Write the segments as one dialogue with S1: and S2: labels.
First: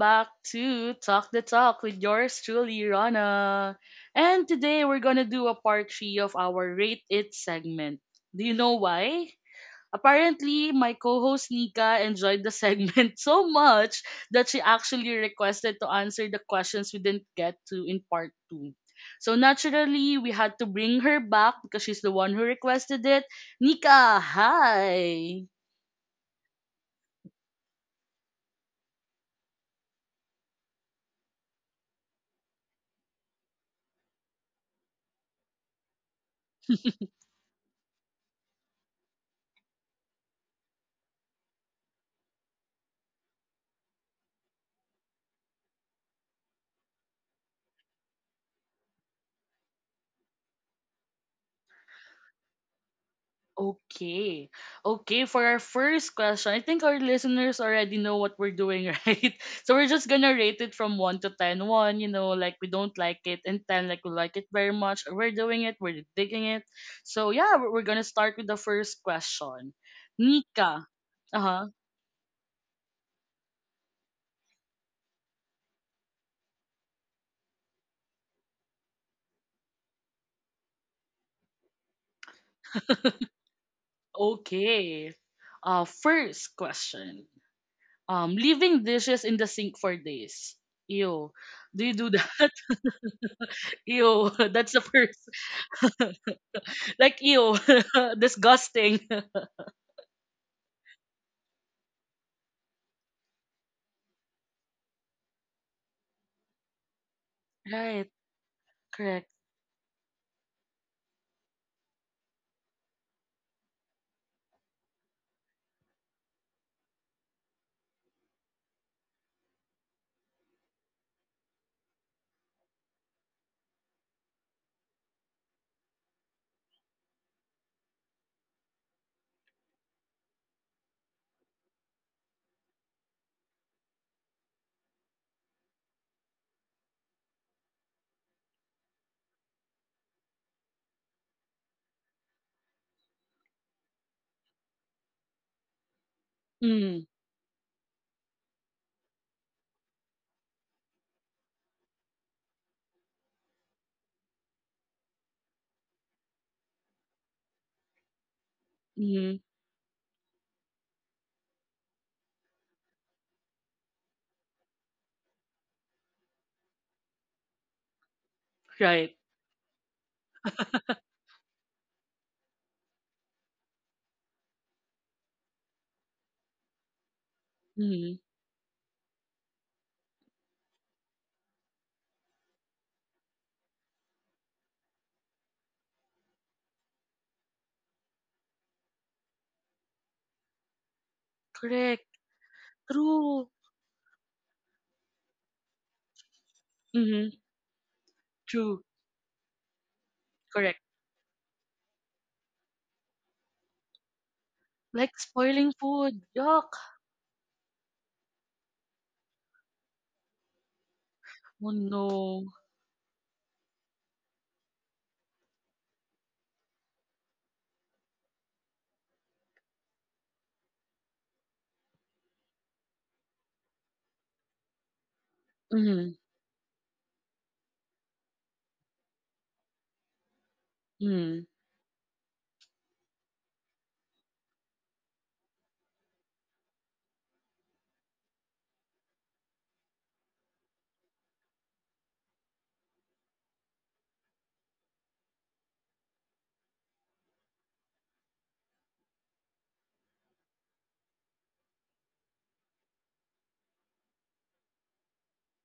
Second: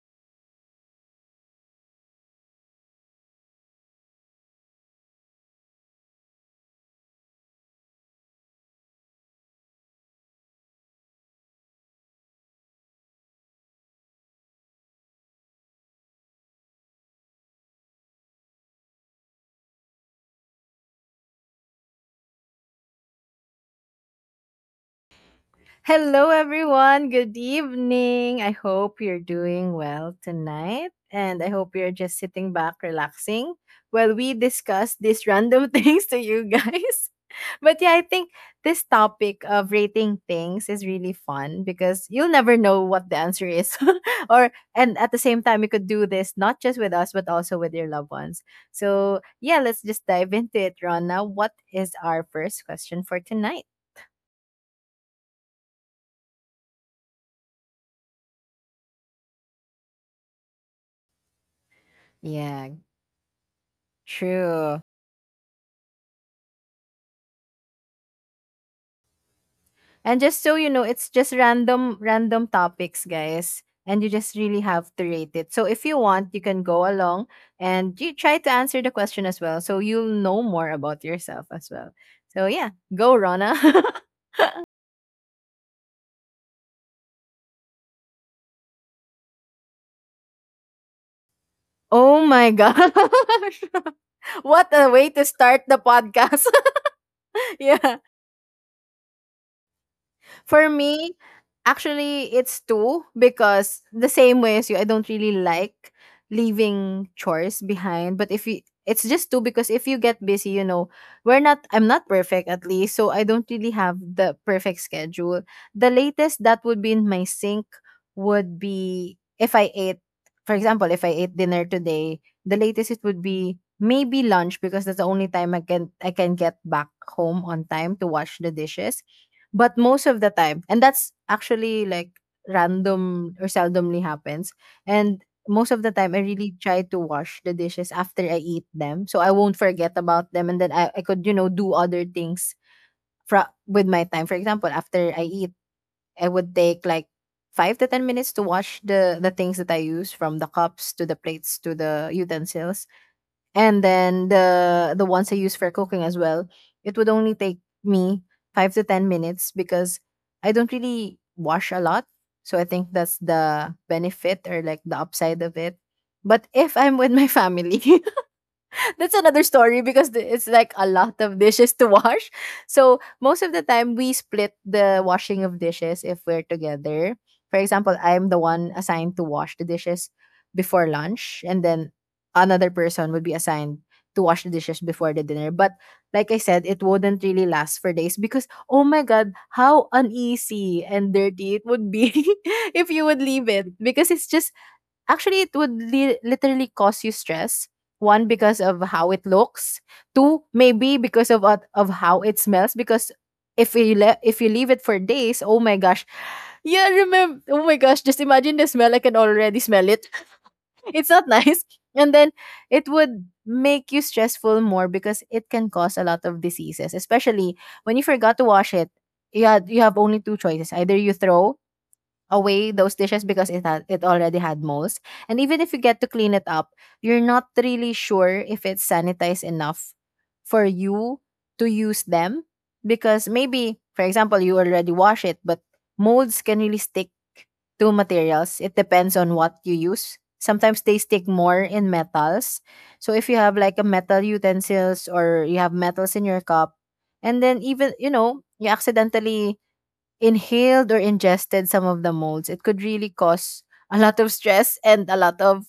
S1: back to Talk the Talk with yours truly, Rana. And today we're gonna do a part 3 of our Rate It segment. Do you know why? Apparently, my co-host Nika enjoyed the segment so much that she actually requested to answer the questions we didn't get to in part 2. So naturally, we had to bring her back because she's the one who requested it. Nika, hi!
S2: Hello, everyone. Good evening. I hope you're doing well tonight. And I hope you're just sitting back, relaxing while we discuss these random things to you guys. But yeah, I think this topic of rating things is really fun because you'll never know what the answer is. or and at the same time you could do this not just with us but also with your loved ones. So, yeah, let's just dive into it, Rana. What is our first question for tonight?
S1: Okay. Okay, for our first question, I think our listeners already know what we're doing, right? So we're just gonna rate it from 1 to 10. 1, like we
S2: Yeah,
S1: don't like it, and 10, like we like it very
S2: true.
S1: much. We're doing it, we're digging it. So yeah, we're gonna start with the first question.
S2: And just so you know,
S1: Nika.
S2: it's just
S1: Uh-huh.
S2: random topics, guys. And you just really have to rate it. So if you want, you can go along and you try to answer the question as well. So you'll know more about yourself as well. So yeah, go Rona.
S1: Okay. First question. Leaving dishes in the sink for days. Ew. Do you do
S2: Oh my
S1: that?
S2: gosh.
S1: Ew.
S2: What
S1: That's the
S2: a way to
S1: first.
S2: start the podcast.
S1: Like ew,
S2: Yeah.
S1: disgusting.
S2: For me, actually, it's two because the same way as you, I don't really like leaving chores
S1: Right,
S2: behind. But if you, It's just
S1: correct.
S2: two because if you get busy, you know, we're not, I'm not perfect at least. So I don't really have the perfect schedule. The latest that would be in my sink would be if I ate, for example, if I ate dinner today, the latest it would be maybe lunch because that's the only time I can get back home on time to wash the dishes, but most of the time, and that's actually like random or seldomly happens, and most of the time, I really try to wash the dishes after I eat them, so I won't forget about them, and then I could, you know, do other things fra with my time. For example, after I eat, I would take,
S1: Mm,
S2: like, 5 to 10 minutes to wash the things that I use, from the cups to the plates to the utensils, and then the ones I use for cooking as well, it would only take me five to ten
S1: mm,
S2: minutes because I don't really wash a lot. So I think that's the benefit or like the upside of it. But if I'm with my family, that's
S1: right.
S2: another story because it's like a lot of dishes to wash. So most of the time we split the washing of dishes if we're together. For example,
S1: Mm,
S2: I'm the one assigned to wash the dishes before lunch, and then another person would be assigned to wash the dishes before the dinner. But like I said, it wouldn't really last for days because oh my god, how uneasy and dirty it would
S1: correct.
S2: be if you would leave
S1: True.
S2: it. Because it's just Actually, it would literally cause you
S1: Mm,
S2: stress. One, because of
S1: true.
S2: how it looks. Two,
S1: Correct.
S2: maybe because of how it smells. Because if you if you leave it for
S1: Like
S2: days, oh
S1: spoiling
S2: my gosh,
S1: food. Yuck.
S2: yeah, remember. Oh my gosh, just imagine the smell. I can already smell it. It's not nice.
S1: Oh
S2: And then
S1: no.
S2: it would make you stressful more because it can cause a lot of diseases, especially when you forgot to wash it. Yeah, you have only two choices. Either you throw away those dishes because it already had molds. And even if you get to
S1: Mm,
S2: clean it up, you're not really sure if it's sanitized enough for you
S1: mm,
S2: to use them, because maybe for example you already wash it, but molds can really stick to materials. It depends on what you use. Sometimes they stick more in metals. So if you have like a metal utensils or you have metals in your cup, and then even, you know, you accidentally inhaled or ingested some of the molds, it could really cause a lot of stress and a lot of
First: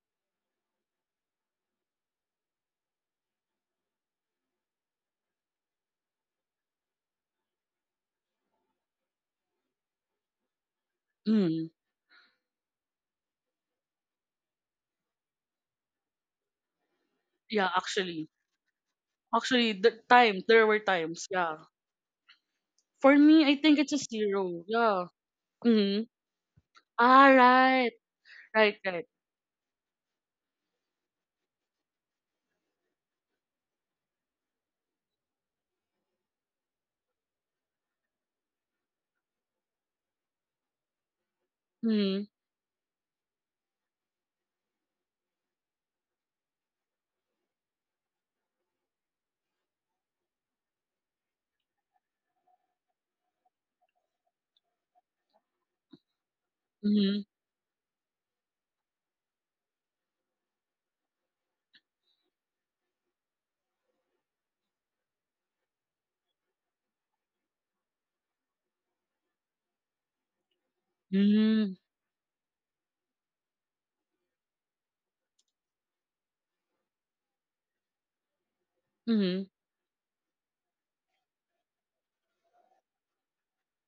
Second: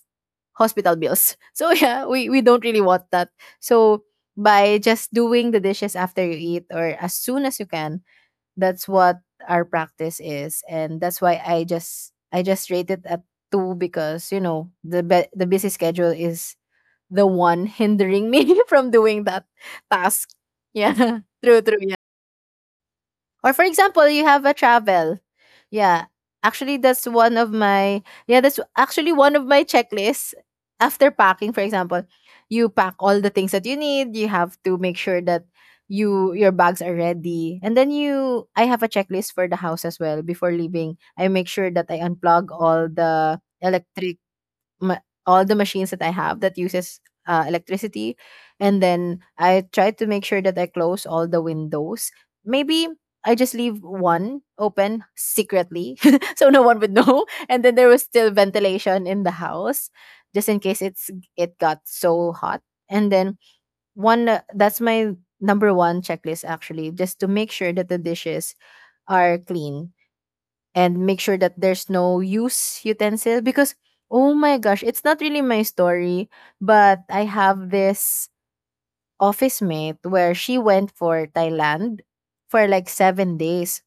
S2: hospital bills. So yeah, we don't really want that. So by just doing the dishes after you eat or as soon as you can, that's what our practice is. And that's why I
S1: mm.
S2: just I just rate it at two because you know the busy schedule is the one
S1: Yeah, actually.
S2: hindering me from doing that
S1: Actually, the
S2: task.
S1: time, there were
S2: Yeah.
S1: times.
S2: True,
S1: Yeah.
S2: true.
S1: For me,
S2: Or
S1: I
S2: for
S1: think it's a
S2: example, you have a
S1: zero. Yeah.
S2: travel.
S1: Mm.
S2: Yeah. Actually, that's
S1: Ah,
S2: one of
S1: right.
S2: my yeah, that's
S1: Right, right.
S2: actually one of my checklists. After packing, for example, you pack all the things that you need. You have to make sure that your bags are ready. And then you I have a checklist for the house as well. Before leaving, I make sure that I
S1: Mm,
S2: unplug all the electric all the machines that I have that uses electricity, and then I try to make sure that I close all the windows. Maybe I just leave one open secretly, so no one would
S1: mm,
S2: know, and then there was still ventilation in the house, just in case it got so hot. And then one that's my number one checklist actually, just to make sure that the dishes are clean and make sure that
S1: mm,
S2: there's no use utensil. Because Oh my gosh, it's not really my story, but I have this
S1: mm.
S2: office mate where she went for Thailand for like 7 days,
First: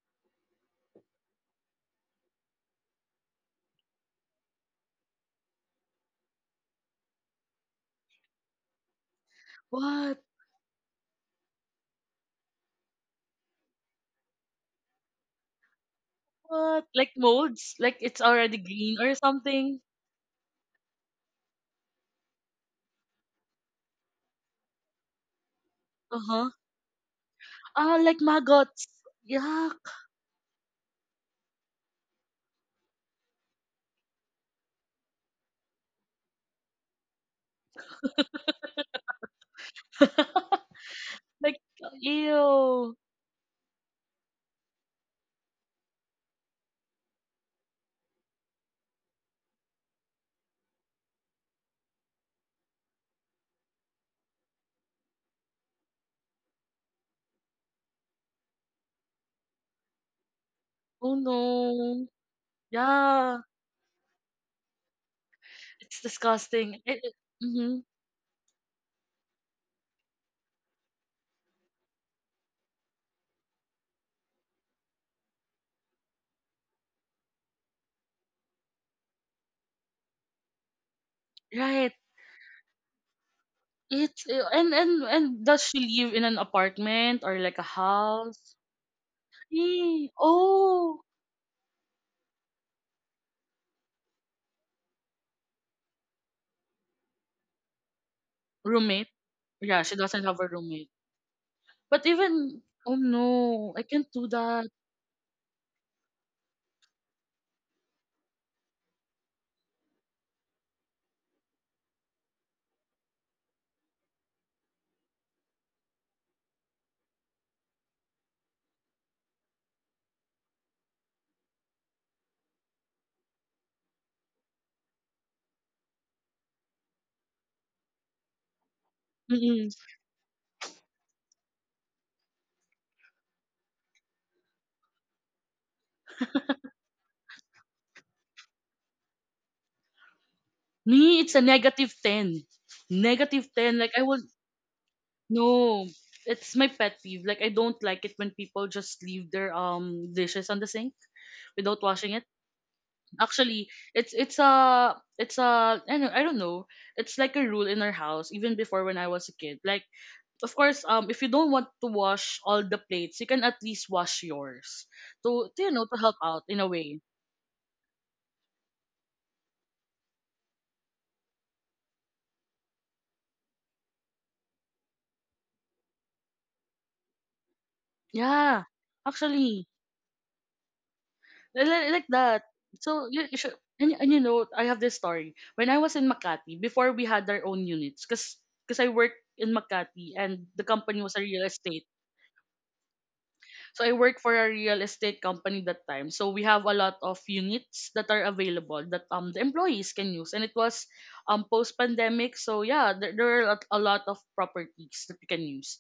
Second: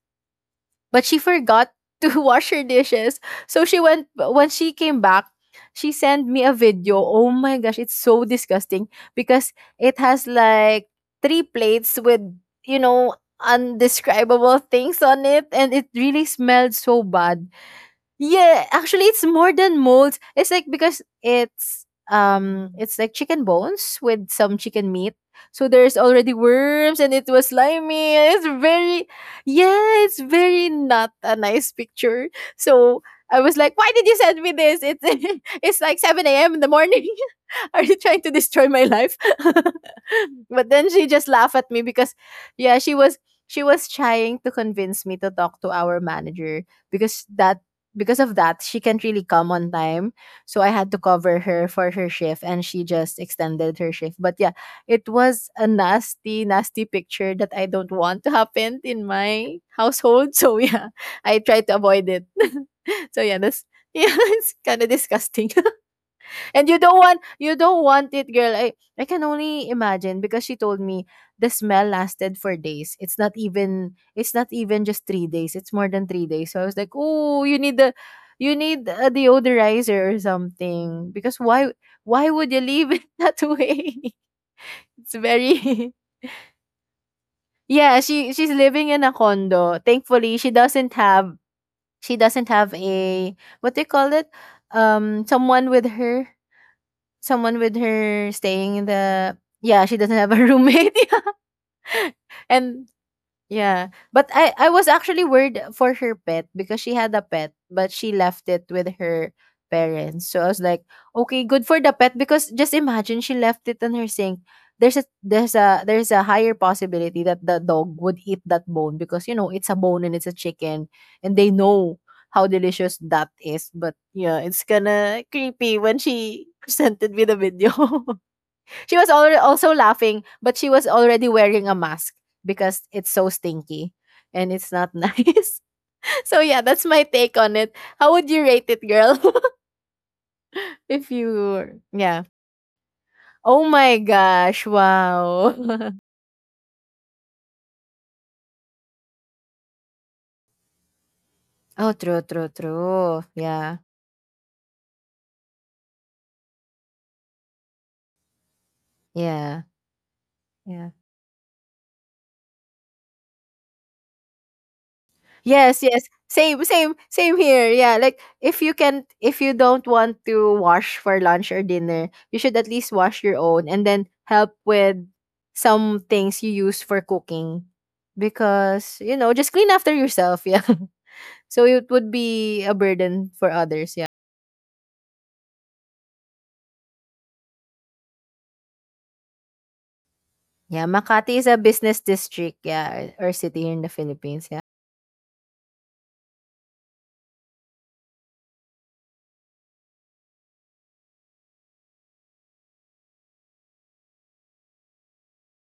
S2: but she forgot to wash her dishes. So she went When she came back, she sent me a video. Oh my gosh, it's so disgusting because it
S1: What?
S2: has like three plates with, you know, undescribable things on it and it really smelled
S1: What?
S2: so
S1: Like
S2: bad.
S1: molds? Like it's already
S2: Yeah,
S1: green
S2: actually
S1: or
S2: it's more than
S1: something?
S2: molds. It's like because it's like chicken bones with some chicken meat. So there's already
S1: Uh-huh.
S2: worms and it was
S1: Ah,
S2: slimy.
S1: like
S2: It's
S1: maggots.
S2: very
S1: Yuck.
S2: Yeah, it's very not a nice picture. So I was like, why did you send me this? It's it's like 7 a.m. in the morning. Are you trying to destroy my life? But then she just laughed
S1: Like,
S2: at me because yeah,
S1: ew.
S2: she was trying to convince me to talk to our manager because that because of that she can't really come on time. So I had to cover her for her shift and she just extended her shift. But yeah, it was a nasty, nasty picture that I don't want to happen in my household. So yeah,
S1: Oh
S2: I try to
S1: no.
S2: avoid it. So yeah,
S1: Yeah.
S2: yeah, it's kind of disgusting.
S1: It's
S2: And you
S1: disgusting.
S2: don't want you
S1: Hmm.
S2: don't want it, girl. I can only imagine because she told me the smell lasted for days. It's not even just 3 days. It's more than 3 days. So I was like, "Oh, you need a deodorizer or something because
S1: Right.
S2: why would you leave it that way?"
S1: It's ew. and and
S2: It's
S1: and does she
S2: very
S1: live in an apartment or like a
S2: yeah, she's
S1: house?
S2: living in a condo. Thankfully,
S1: Oh,
S2: she doesn't have a, what do you call it? Someone with her, staying in
S1: roommate.
S2: the,
S1: Yeah,
S2: yeah,
S1: she
S2: she doesn't
S1: doesn't
S2: have
S1: have
S2: a
S1: a roommate.
S2: roommate, yeah.
S1: But even
S2: And
S1: oh no, I
S2: yeah.
S1: can't do
S2: But
S1: that.
S2: I was actually worried for her pet because she had a pet, but she left it with her parents. So I was like, okay, good for the pet because just imagine she left it in her sink. There's a higher possibility that the dog would eat that bone because you know it's a bone and it's a chicken, and they know how delicious that is. But yeah, it's kinda creepy when she presented me the video. She was already also laughing, but she was already wearing a mask because it's so stinky and it's not nice. So yeah, that's my take on it. How would you rate it, girl? if
S1: Me, it's a
S2: you
S1: negative
S2: Yeah.
S1: 10. Negative
S2: Oh
S1: 10. Like,
S2: my
S1: I would,
S2: gosh,
S1: no.
S2: wow.
S1: It's my pet peeve. Like, I don't like it when people just leave their dishes on the sink without
S2: Oh,
S1: washing
S2: true,
S1: it.
S2: true, true.
S1: Actually,
S2: Yeah.
S1: it's it's a it's a I don't know. It's like a rule in our house even before when I was a kid.
S2: Yeah.
S1: Like, of course,
S2: Yeah.
S1: if you don't want to wash all the plates, you can at least wash yours to you
S2: Yes,
S1: know to
S2: yes.
S1: help out in
S2: Same,
S1: a
S2: same,
S1: way.
S2: same here. Yeah, like if you can, if you don't want to wash for lunch or dinner, you should at least wash your own and then help with some things you use for cooking,
S1: Yeah,
S2: because you know just
S1: actually.
S2: clean after yourself. Yeah,
S1: Li-
S2: so it
S1: li- like
S2: would
S1: that.
S2: be a
S1: So you,
S2: burden
S1: you
S2: for
S1: should, and,
S2: others.
S1: and
S2: Yeah,
S1: you know, I have this story. When I was in Makati, before we had our own units, because I worked in Makati and the
S2: yeah.
S1: company was a
S2: Makati
S1: real
S2: is a
S1: estate.
S2: business district. Yeah, or city here in
S1: So
S2: the
S1: I work for a
S2: Philippines. Yeah.
S1: real estate company that time. So we have a lot of units that are available that the employees can use, and it was post pandemic. So yeah, there are a lot of properties that we can use.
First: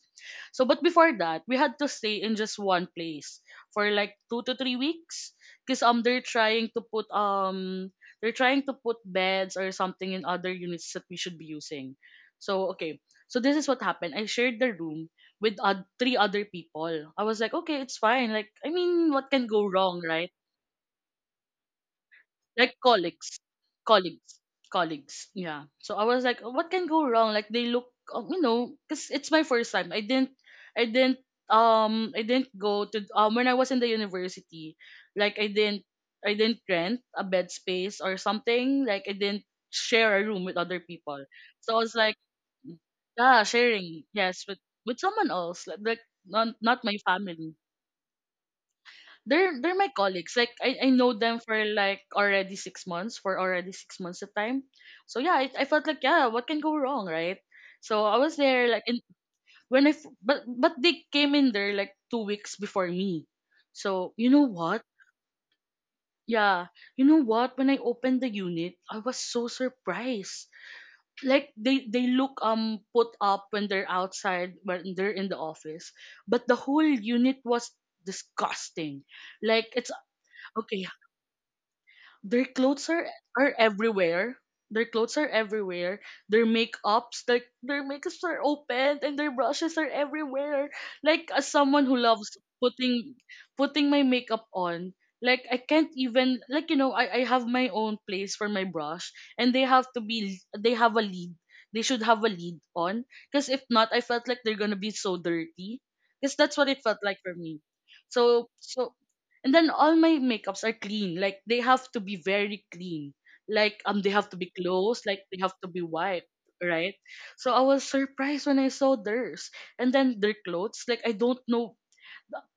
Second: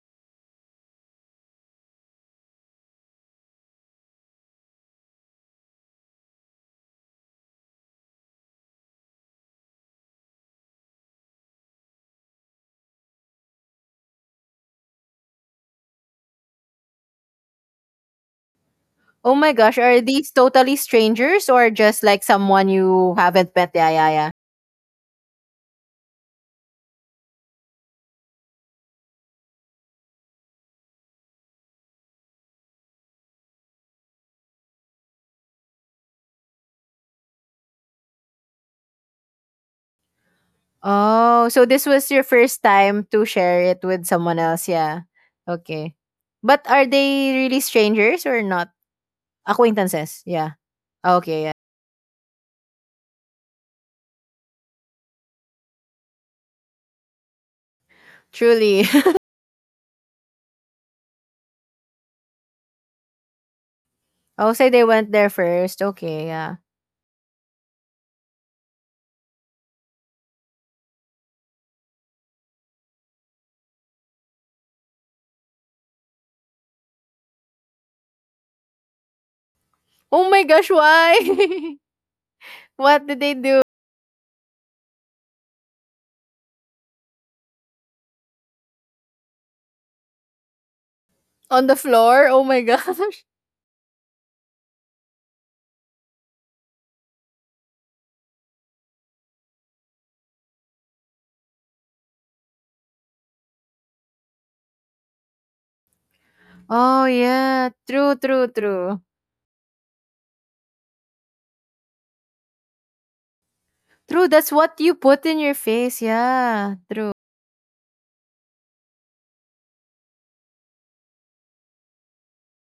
S1: So but before that, we had to stay in just one place for like 2 to 3 weeks because they're trying to put beds or something in other units that we should be using. So okay. So this is what happened. I shared the room with three other people. I was like, okay, it's fine. Like, I mean, what
S2: Oh
S1: can
S2: my
S1: go
S2: gosh, are
S1: wrong,
S2: these
S1: right?
S2: totally strangers or just like someone
S1: Like
S2: you
S1: colleagues,
S2: haven't met? Yeah, yeah, yeah.
S1: colleagues, colleagues. Yeah. So I was like, what can go wrong? Like they look, because it's my first time. I didn't, I didn't go to when I was in the university. Like I didn't rent a bed space or something. Like I didn't share a room with other people.
S2: Oh, so
S1: So I
S2: this
S1: was
S2: was
S1: like,
S2: your first time to
S1: yeah,
S2: share it
S1: sharing,
S2: with someone
S1: yes, with
S2: else,
S1: with
S2: yeah.
S1: someone else, like,
S2: Okay.
S1: not
S2: But
S1: not
S2: are
S1: my
S2: they
S1: family.
S2: really strangers or not?
S1: They're my
S2: Acquaintances,
S1: colleagues. Like
S2: yeah.
S1: I
S2: Ah,
S1: know them
S2: okay, yeah.
S1: for like already 6 months, for already 6 months of time. So yeah, I felt like yeah, what can go wrong, right? So I was there
S2: Truly.
S1: like in when I f- but they came in there like 2 weeks before me. So you know
S2: Will say they
S1: what?
S2: went there first. Okay, yeah.
S1: Yeah, you know what? When I opened the unit, I was so surprised. Like they look put up when they're outside when they're in the office, but the whole unit was disgusting. Like it's
S2: Oh my gosh,
S1: okay.
S2: why?
S1: Their clothes
S2: What
S1: are
S2: did they
S1: are
S2: do?
S1: everywhere. Their clothes are everywhere. Their makeups are open and their brushes are everywhere. Like as
S2: On the
S1: someone who
S2: floor?
S1: loves
S2: Oh my
S1: putting
S2: gosh.
S1: putting my makeup on, like I can't even, like, I have my own place for my brush, and they have a lid. They should have a lid on. Because if not, I felt like they're gonna be so dirty. Because that's what it felt
S2: Oh
S1: like for me.
S2: yeah. True, true,
S1: So
S2: true.
S1: and then all my makeups are clean, like they have to be very clean, like they
S2: True,
S1: have to
S2: that's
S1: be
S2: what you
S1: closed,
S2: put
S1: like
S2: in
S1: they
S2: your
S1: have to be
S2: face,
S1: wiped
S2: yeah.
S1: right.
S2: True.
S1: So I was surprised when I saw theirs, and then their clothes, like, I don't know.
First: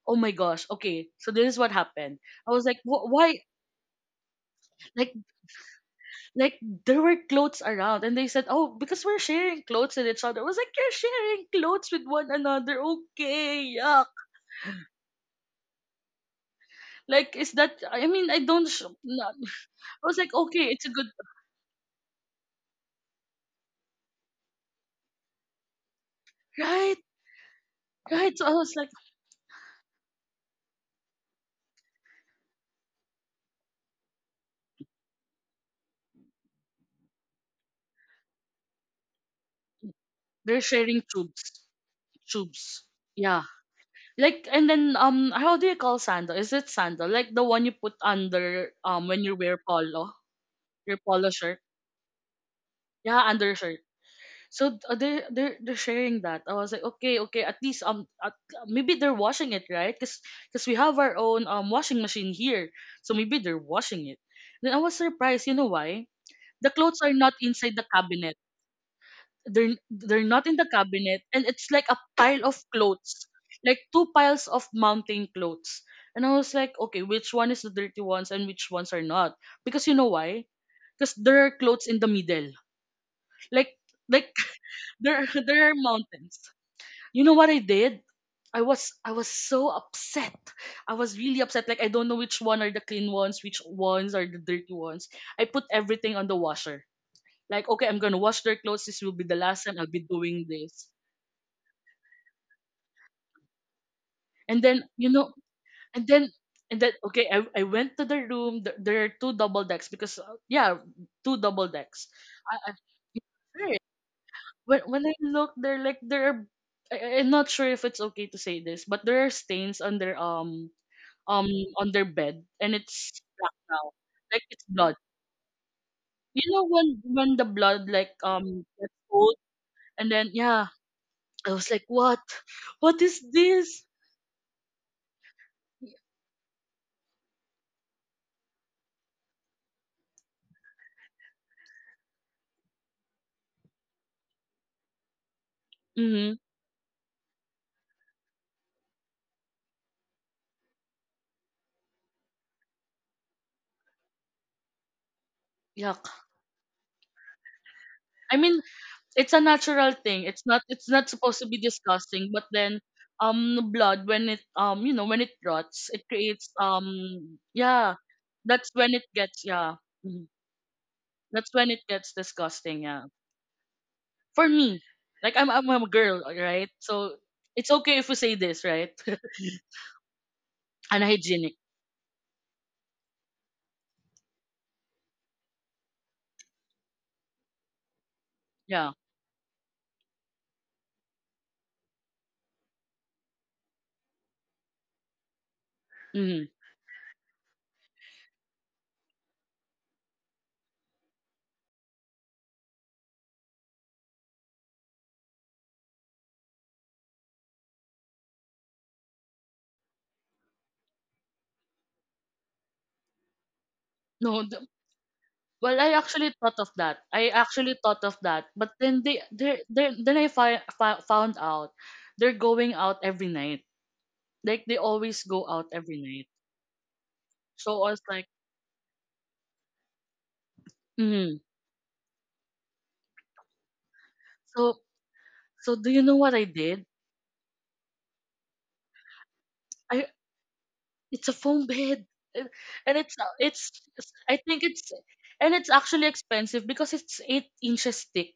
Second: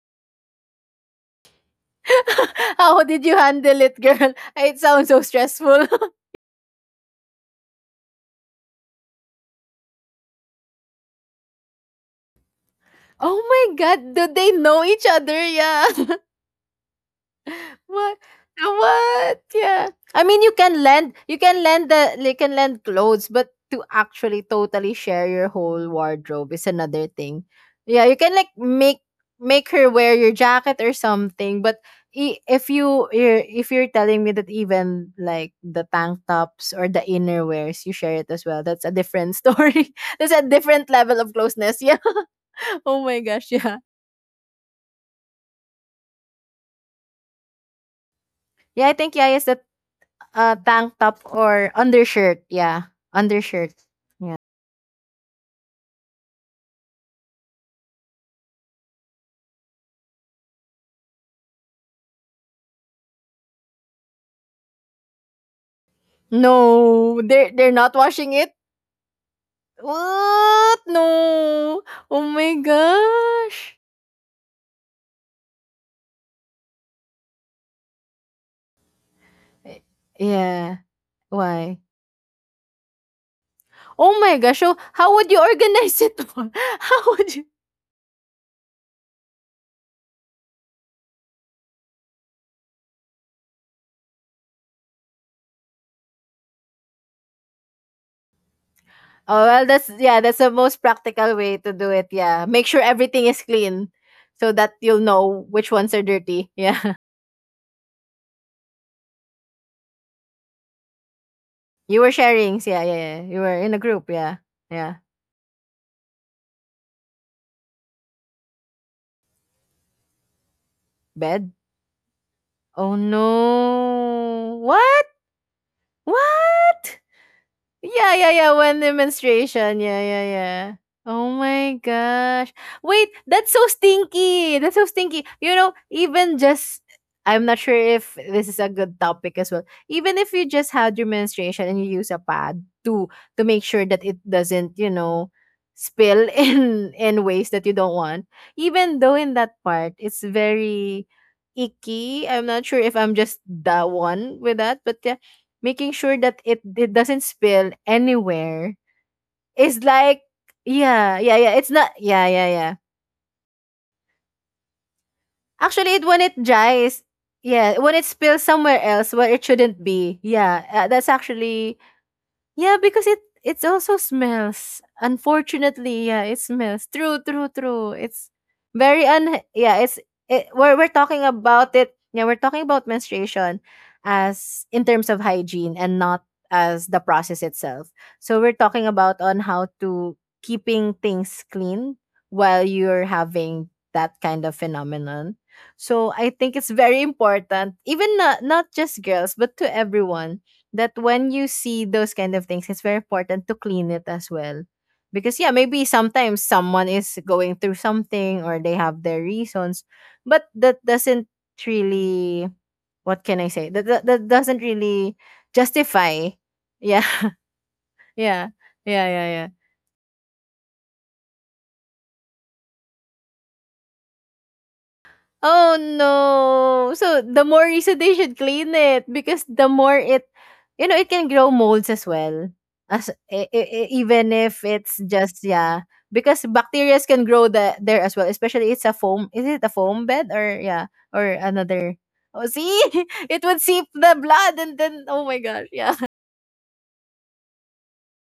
S1: Oh my gosh. Okay, so this is what happened. I was like,
S2: How
S1: "Wh-
S2: did you
S1: why
S2: handle it, girl? It sounds
S1: like,
S2: so stressful.
S1: like there were clothes around." And they said, "Oh, because we're sharing clothes with each other." I was like, "You're sharing clothes with one another?
S2: Oh
S1: Okay,
S2: my
S1: yuck.
S2: god, do they know each other? Yeah.
S1: Like, is that? I
S2: What?
S1: mean, I don't no."
S2: What? Yeah.
S1: I was
S2: I
S1: like,
S2: mean,
S1: okay, it's a good,
S2: you can lend clothes, but to actually totally share your whole wardrobe is
S1: right.
S2: another thing. Yeah, you can
S1: Right, so I
S2: like
S1: was like,
S2: make her wear your jacket or something, but if you're telling me that even like the tank tops or the innerwears you share it as well, that's a different story. That's a
S1: they're
S2: different
S1: sharing
S2: level of
S1: tubes,
S2: closeness. Yeah.
S1: tubes.
S2: Oh my
S1: Yeah,
S2: gosh. Yeah.
S1: like, and then, how do you call sandal? Is it sandal? Like the one you put under
S2: Yeah, I think
S1: when
S2: yeah,
S1: you
S2: yes,
S1: wear
S2: that
S1: polo,
S2: Tank
S1: your
S2: top
S1: polo shirt.
S2: or undershirt. Yeah,
S1: Yeah,
S2: undershirt.
S1: undershirt.
S2: Yeah.
S1: So they're sharing that. I was like, okay, okay. At least, maybe they're washing it, right? 'Cause we have our own washing machine here, so maybe they're washing it. Then I was surprised. You know why? The clothes
S2: No,
S1: are not
S2: they're
S1: inside
S2: not
S1: the
S2: washing
S1: cabinet.
S2: it.
S1: They're not in the
S2: What?
S1: cabinet, and it's
S2: No.
S1: like a
S2: Oh
S1: pile
S2: my
S1: of clothes,
S2: gosh.
S1: like two piles of mountain clothes. And I was like, okay, which one is the dirty ones and which ones are not? Because, you know why?
S2: Yeah.
S1: Because there are
S2: Why?
S1: clothes in the middle, like,
S2: Oh my
S1: like
S2: gosh. So how
S1: there
S2: would you
S1: are- there are
S2: organize it?
S1: mountains.
S2: How
S1: You
S2: would you?
S1: know what I did? I was so upset. I was really upset. Like, I don't know which one are the clean ones, which ones are the dirty ones. I put everything on the washer. Like, okay, I'm gonna wash their clothes. This will be
S2: Oh
S1: the
S2: well,
S1: last time
S2: that's
S1: I'll be
S2: yeah. That's the
S1: doing
S2: most
S1: this.
S2: practical way to do it. Yeah. Make sure everything is clean, so
S1: And
S2: that
S1: then,
S2: you'll
S1: you know,
S2: know which ones are
S1: and then,
S2: dirty.
S1: and
S2: Yeah.
S1: then, okay, I went to the room. There are two double decks because, yeah, two double
S2: You were
S1: decks.
S2: sharings.
S1: I, I,
S2: Yeah, yeah, yeah. You were in a
S1: Right.
S2: group. Yeah.
S1: When,
S2: Yeah.
S1: I look, there, like, there are, I- I'm not sure if it's okay to say this, but there are stains on their, um,
S2: Bed.
S1: on their bed, and
S2: Oh
S1: it's black now. Like,
S2: no.
S1: it's blood.
S2: What?
S1: You
S2: What?
S1: know when, the blood, like,
S2: Yeah, yeah, yeah. When the
S1: gets old.
S2: menstruation. Yeah,
S1: And
S2: yeah,
S1: then,
S2: yeah.
S1: yeah,
S2: Oh
S1: I was
S2: my
S1: like, what?
S2: gosh.
S1: What
S2: Wait,
S1: is
S2: that's so
S1: this?
S2: stinky. That's so stinky. You know, even just I'm not sure if this is a good topic as well. Even if you just had your menstruation and you use a pad to make sure that it doesn't spill
S1: Mm-hmm.
S2: in ways that you don't want. Even though in that part it's very icky. I'm not sure if I'm just the one with that, but yeah, making sure
S1: Yuck.
S2: that it doesn't spill
S1: I mean,
S2: anywhere
S1: it's a
S2: is
S1: natural
S2: like,
S1: thing. It's not
S2: yeah, yeah,
S1: supposed to
S2: yeah,
S1: be
S2: it's not, yeah,
S1: disgusting,
S2: yeah,
S1: but
S2: yeah,
S1: then blood, when it rots,
S2: actually
S1: it
S2: it when it
S1: creates,
S2: dries, yeah, when
S1: yeah.
S2: it spills
S1: That's
S2: somewhere
S1: when it
S2: else where it
S1: gets, yeah.
S2: shouldn't be,
S1: Mhm.
S2: yeah. That's
S1: That's when
S2: actually,
S1: it gets
S2: yeah,
S1: disgusting, yeah.
S2: because it also
S1: For
S2: smells.
S1: me. Like, I'm a
S2: Unfortunately,
S1: girl,
S2: yeah, it
S1: right?
S2: smells.
S1: So
S2: True, true,
S1: it's okay
S2: true.
S1: if we
S2: It's
S1: say this, right?
S2: very un. Yeah, it's we're talking
S1: Unhygienic.
S2: about it. Yeah, we're talking about menstruation as in terms of hygiene and not as the process itself. So we're talking
S1: Yeah.
S2: about on how to keeping things clean while you're having that kind of phenomenon. So I
S1: Hmm.
S2: think it's very important, even not just girls, but to everyone that when you see those kind of things, it's very important to clean it as well. Because yeah, maybe sometimes someone is going through something or they have their reasons, but that doesn't really what can I say? That
S1: No,
S2: doesn't really
S1: well, I
S2: justify.
S1: actually thought of that.
S2: Yeah.
S1: I actually thought of that,
S2: Yeah.
S1: but then
S2: Yeah, yeah.
S1: they then I found out they're going out every night. Like, they always go out
S2: Oh
S1: every night.
S2: no. So the more
S1: So I
S2: reason
S1: was
S2: they
S1: like,
S2: should clean it, because the more it can
S1: mm.
S2: grow molds as well. As even if
S1: so
S2: it's just,
S1: so
S2: yeah,
S1: do you know what I
S2: because
S1: did?
S2: bacteria can grow there as well. Especially it's a foam. Is it a
S1: I
S2: foam bed or yeah, or
S1: It's a foam
S2: another?
S1: bed,
S2: Oh,
S1: and
S2: see,
S1: and
S2: it would seep
S1: it's-
S2: the
S1: I
S2: blood
S1: think
S2: and
S1: it's
S2: then oh my
S1: and
S2: gosh,
S1: it's
S2: yeah.
S1: actually expensive because it's 8 inches thick.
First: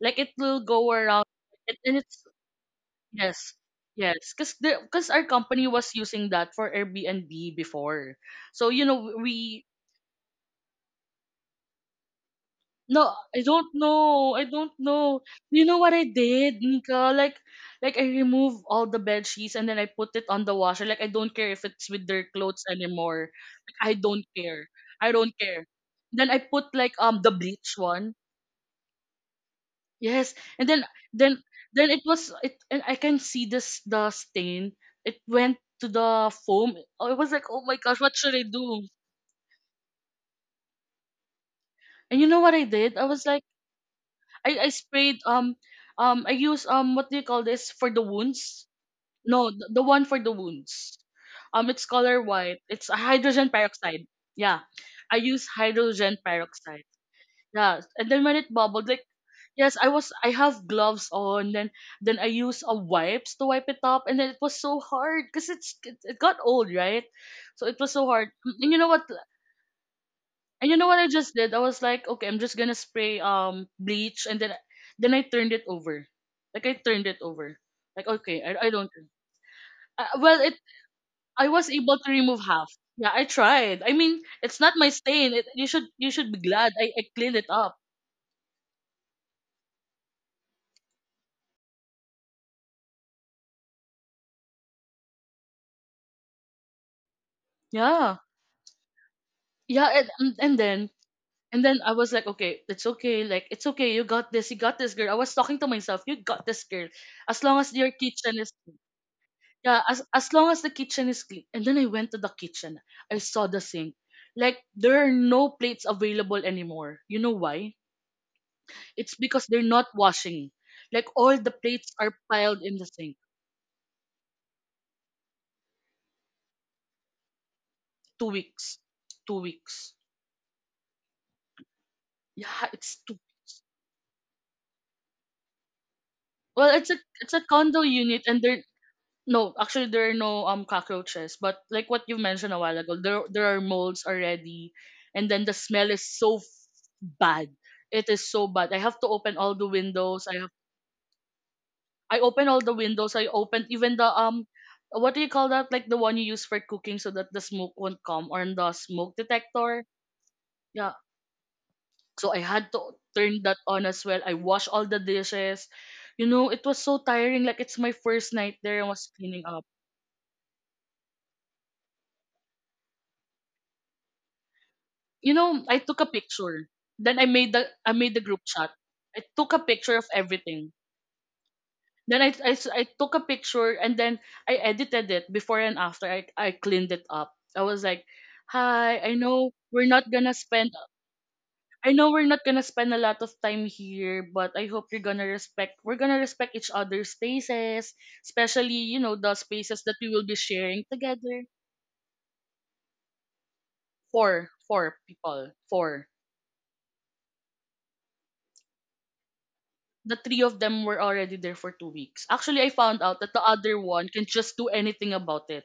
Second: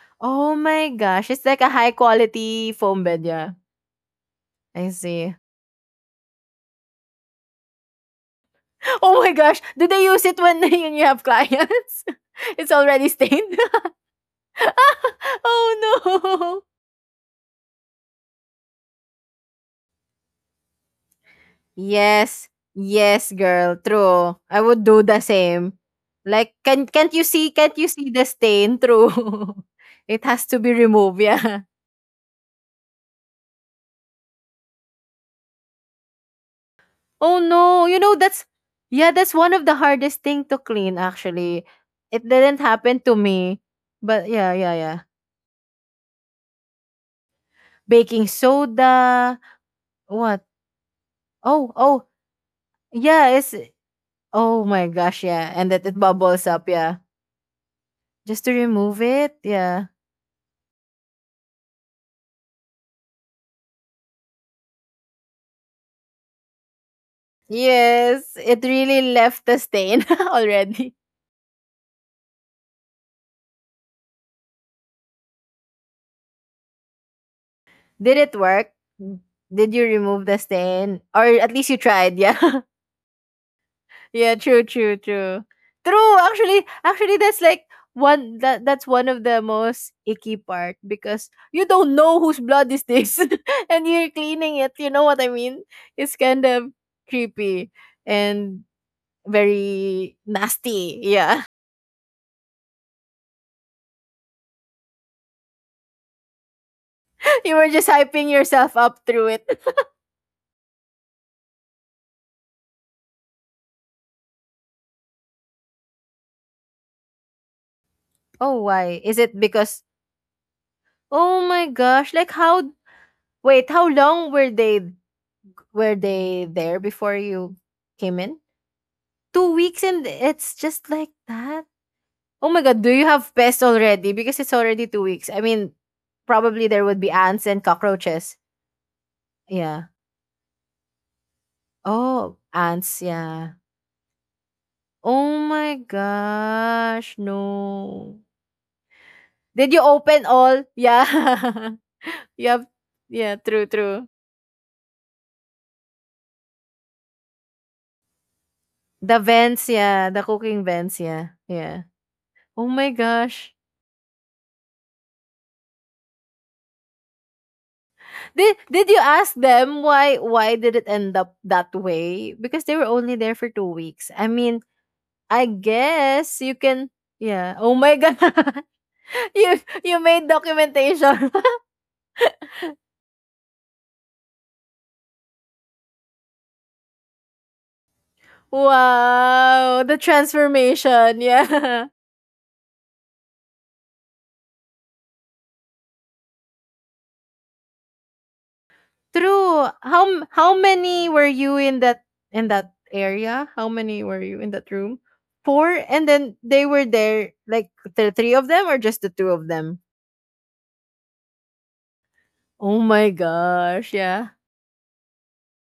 S1: Like, it
S2: Oh
S1: will
S2: my
S1: go around,
S2: gosh, it's like a
S1: and,
S2: high
S1: and it's,
S2: quality foam bed. Yeah,
S1: yes. Yes, because
S2: I
S1: our
S2: see.
S1: company was using that for Airbnb before, so you know
S2: Oh my gosh,
S1: we.
S2: do they use it when you have clients? It's
S1: No,
S2: already
S1: I
S2: stained.
S1: don't know. I don't know. You know what
S2: Oh
S1: I did,
S2: no.
S1: Nika? Like, I remove all the bed sheets and then I put it on the washer. Like, I don't care if it's with their
S2: Yes.
S1: clothes anymore.
S2: Yes, girl.
S1: Like, I don't
S2: True. I
S1: care.
S2: would do
S1: I
S2: the
S1: don't care.
S2: same.
S1: Then I
S2: Like
S1: put, like, the bleach
S2: can't you see
S1: one.
S2: the stain? True. It
S1: Yes,
S2: has to
S1: and
S2: be removed,
S1: then
S2: yeah.
S1: then it was it, and I can see this the stain. It went to the foam. I was
S2: Oh
S1: like, oh my
S2: no. You
S1: gosh,
S2: know
S1: what should I
S2: that's,
S1: do?
S2: yeah, that's one of the hardest thing to clean actually.
S1: And you
S2: It
S1: know what
S2: didn't
S1: I did?
S2: happen
S1: I
S2: to
S1: was like.
S2: me. But yeah,
S1: I
S2: yeah, yeah.
S1: sprayed, I use, what do you call this for the
S2: Baking
S1: wounds?
S2: soda.
S1: No, the one for the
S2: What?
S1: wounds.
S2: Oh,
S1: It's
S2: oh.
S1: color white. It's a
S2: Yeah,
S1: hydrogen
S2: it's
S1: peroxide. Yeah,
S2: oh my
S1: I
S2: gosh,
S1: use
S2: yeah. And that it
S1: hydrogen
S2: bubbles up,
S1: peroxide.
S2: yeah.
S1: Yeah, and then when
S2: Just
S1: it
S2: to
S1: bubbled, like,
S2: remove it,
S1: yes,
S2: yeah.
S1: I have gloves on. Then I use a wipes to wipe it up, and then it was so hard because it got old, right? So it was so hard.
S2: Yes, it
S1: And you know what?
S2: really left the stain
S1: And you know
S2: already.
S1: what I just did? I was like, okay, I'm just gonna spray bleach, and then I turned it over, like I turned it over, like
S2: Did it
S1: okay, I
S2: work?
S1: don't.
S2: Mm. Did you remove
S1: Well,
S2: the
S1: it
S2: stain? Or
S1: I
S2: at
S1: was
S2: least you
S1: able to
S2: tried, yeah.
S1: remove half. Yeah, I tried. I mean,
S2: Yeah,
S1: it's
S2: true,
S1: not my
S2: true,
S1: stain.
S2: true.
S1: You should you
S2: True,
S1: should be
S2: actually,
S1: glad I
S2: actually
S1: cleaned
S2: that's
S1: it
S2: like
S1: up.
S2: one that that's one of the most icky part because you don't know whose blood is this and you're cleaning it, you know what I mean? It's kind of creepy
S1: Yeah,
S2: and
S1: yeah, and
S2: very
S1: and and then
S2: nasty. Yeah.
S1: and then I was like, okay, it's okay. Like it's okay. You got this. You got this, girl. I was talking to myself. You got this, girl. As long
S2: You were
S1: as your
S2: just hyping
S1: kitchen is.
S2: yourself up through it.
S1: Yeah, as long as the kitchen is clean. And then I went to the kitchen. I saw the sink. Like there are no plates available anymore. You know why?
S2: Oh, why?
S1: It's
S2: Is it
S1: because they're not
S2: because.
S1: washing. Like all
S2: Oh
S1: the
S2: my
S1: plates
S2: gosh!
S1: are
S2: Like
S1: piled
S2: how?
S1: in the sink.
S2: Wait, how long were they there before you came
S1: Two
S2: in?
S1: weeks. Two
S2: 2 weeks,
S1: weeks.
S2: and it's just like that. Oh my
S1: Yeah,
S2: god! Do
S1: it's
S2: you
S1: two.
S2: have pests already? Because it's already 2 weeks. I mean, probably
S1: Well,
S2: there
S1: it's a
S2: would be
S1: it's a
S2: ants and
S1: condo unit,
S2: cockroaches.
S1: and there, no, actually
S2: Yeah.
S1: there are no cockroaches. But like what you
S2: Oh,
S1: mentioned a while ago,
S2: ants.
S1: there
S2: Yeah.
S1: are molds already, and
S2: Oh
S1: then the
S2: my
S1: smell is so
S2: gosh!
S1: bad. It
S2: No.
S1: is so bad. I have to open all the
S2: Did you
S1: windows.
S2: open all? Yeah.
S1: I opened
S2: You
S1: all
S2: have.
S1: the windows. I
S2: Yeah. True.
S1: opened even the
S2: True.
S1: what do you call that? Like the one you use for cooking so that the smoke won't come, or the smoke
S2: The vents.
S1: detector.
S2: Yeah. The cooking
S1: Yeah.
S2: vents. Yeah. Yeah.
S1: So I
S2: Oh
S1: had
S2: my
S1: to turn
S2: gosh.
S1: that on as well. I washed all the dishes. You know, it was so tiring. Like it's my first night
S2: Did
S1: there. I
S2: did you
S1: was
S2: ask
S1: cleaning up.
S2: them why did it end up that way? Because they were only there for 2 weeks. I mean,
S1: You
S2: I
S1: know, I took a
S2: guess you
S1: picture.
S2: can.
S1: Then I made
S2: Yeah.
S1: the
S2: Oh
S1: I
S2: my
S1: made
S2: god.
S1: the group chat. I took a
S2: you
S1: picture
S2: you
S1: of
S2: made
S1: everything.
S2: documentation.
S1: Then I took a picture, and then I edited it before and after. I cleaned it up. I was like, hi,
S2: Wow, the transformation. Yeah.
S1: I know we're not gonna spend a lot of time here, but I hope you're gonna respect we're gonna respect each other's spaces, especially, the
S2: True.
S1: spaces that
S2: How
S1: we
S2: m-
S1: will be
S2: how
S1: sharing
S2: many were
S1: together.
S2: you in that area? How many were you in
S1: Four
S2: that room?
S1: four people.
S2: Four, and
S1: Four.
S2: then they were there like the three of them or just the two of them?
S1: The three of them were already there for 2 weeks. Actually, I
S2: Oh
S1: found
S2: my
S1: out that the other
S2: gosh,
S1: one
S2: yeah.
S1: can just do anything about it,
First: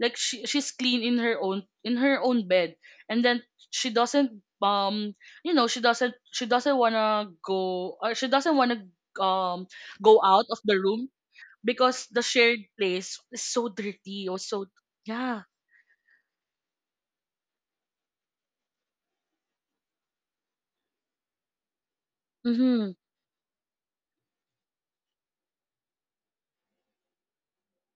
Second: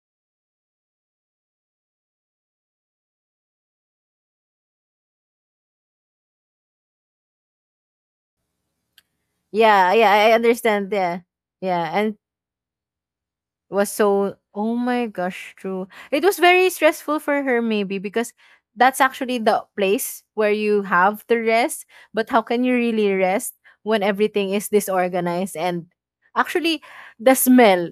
S1: like she's clean in her own bed, and then she doesn't um you know she doesn't want to go, or she doesn't want to um
S2: Yeah, yeah,
S1: go
S2: I
S1: out of the
S2: understand,
S1: room
S2: yeah. Yeah,
S1: because
S2: and
S1: the shared place is so
S2: was
S1: dirty
S2: so
S1: or so.
S2: oh my
S1: Yeah.
S2: gosh, true. It was very stressful for her maybe because that's actually the place where you have to rest, but how can you
S1: Mm-hmm.
S2: really rest when everything is disorganized, and actually the smell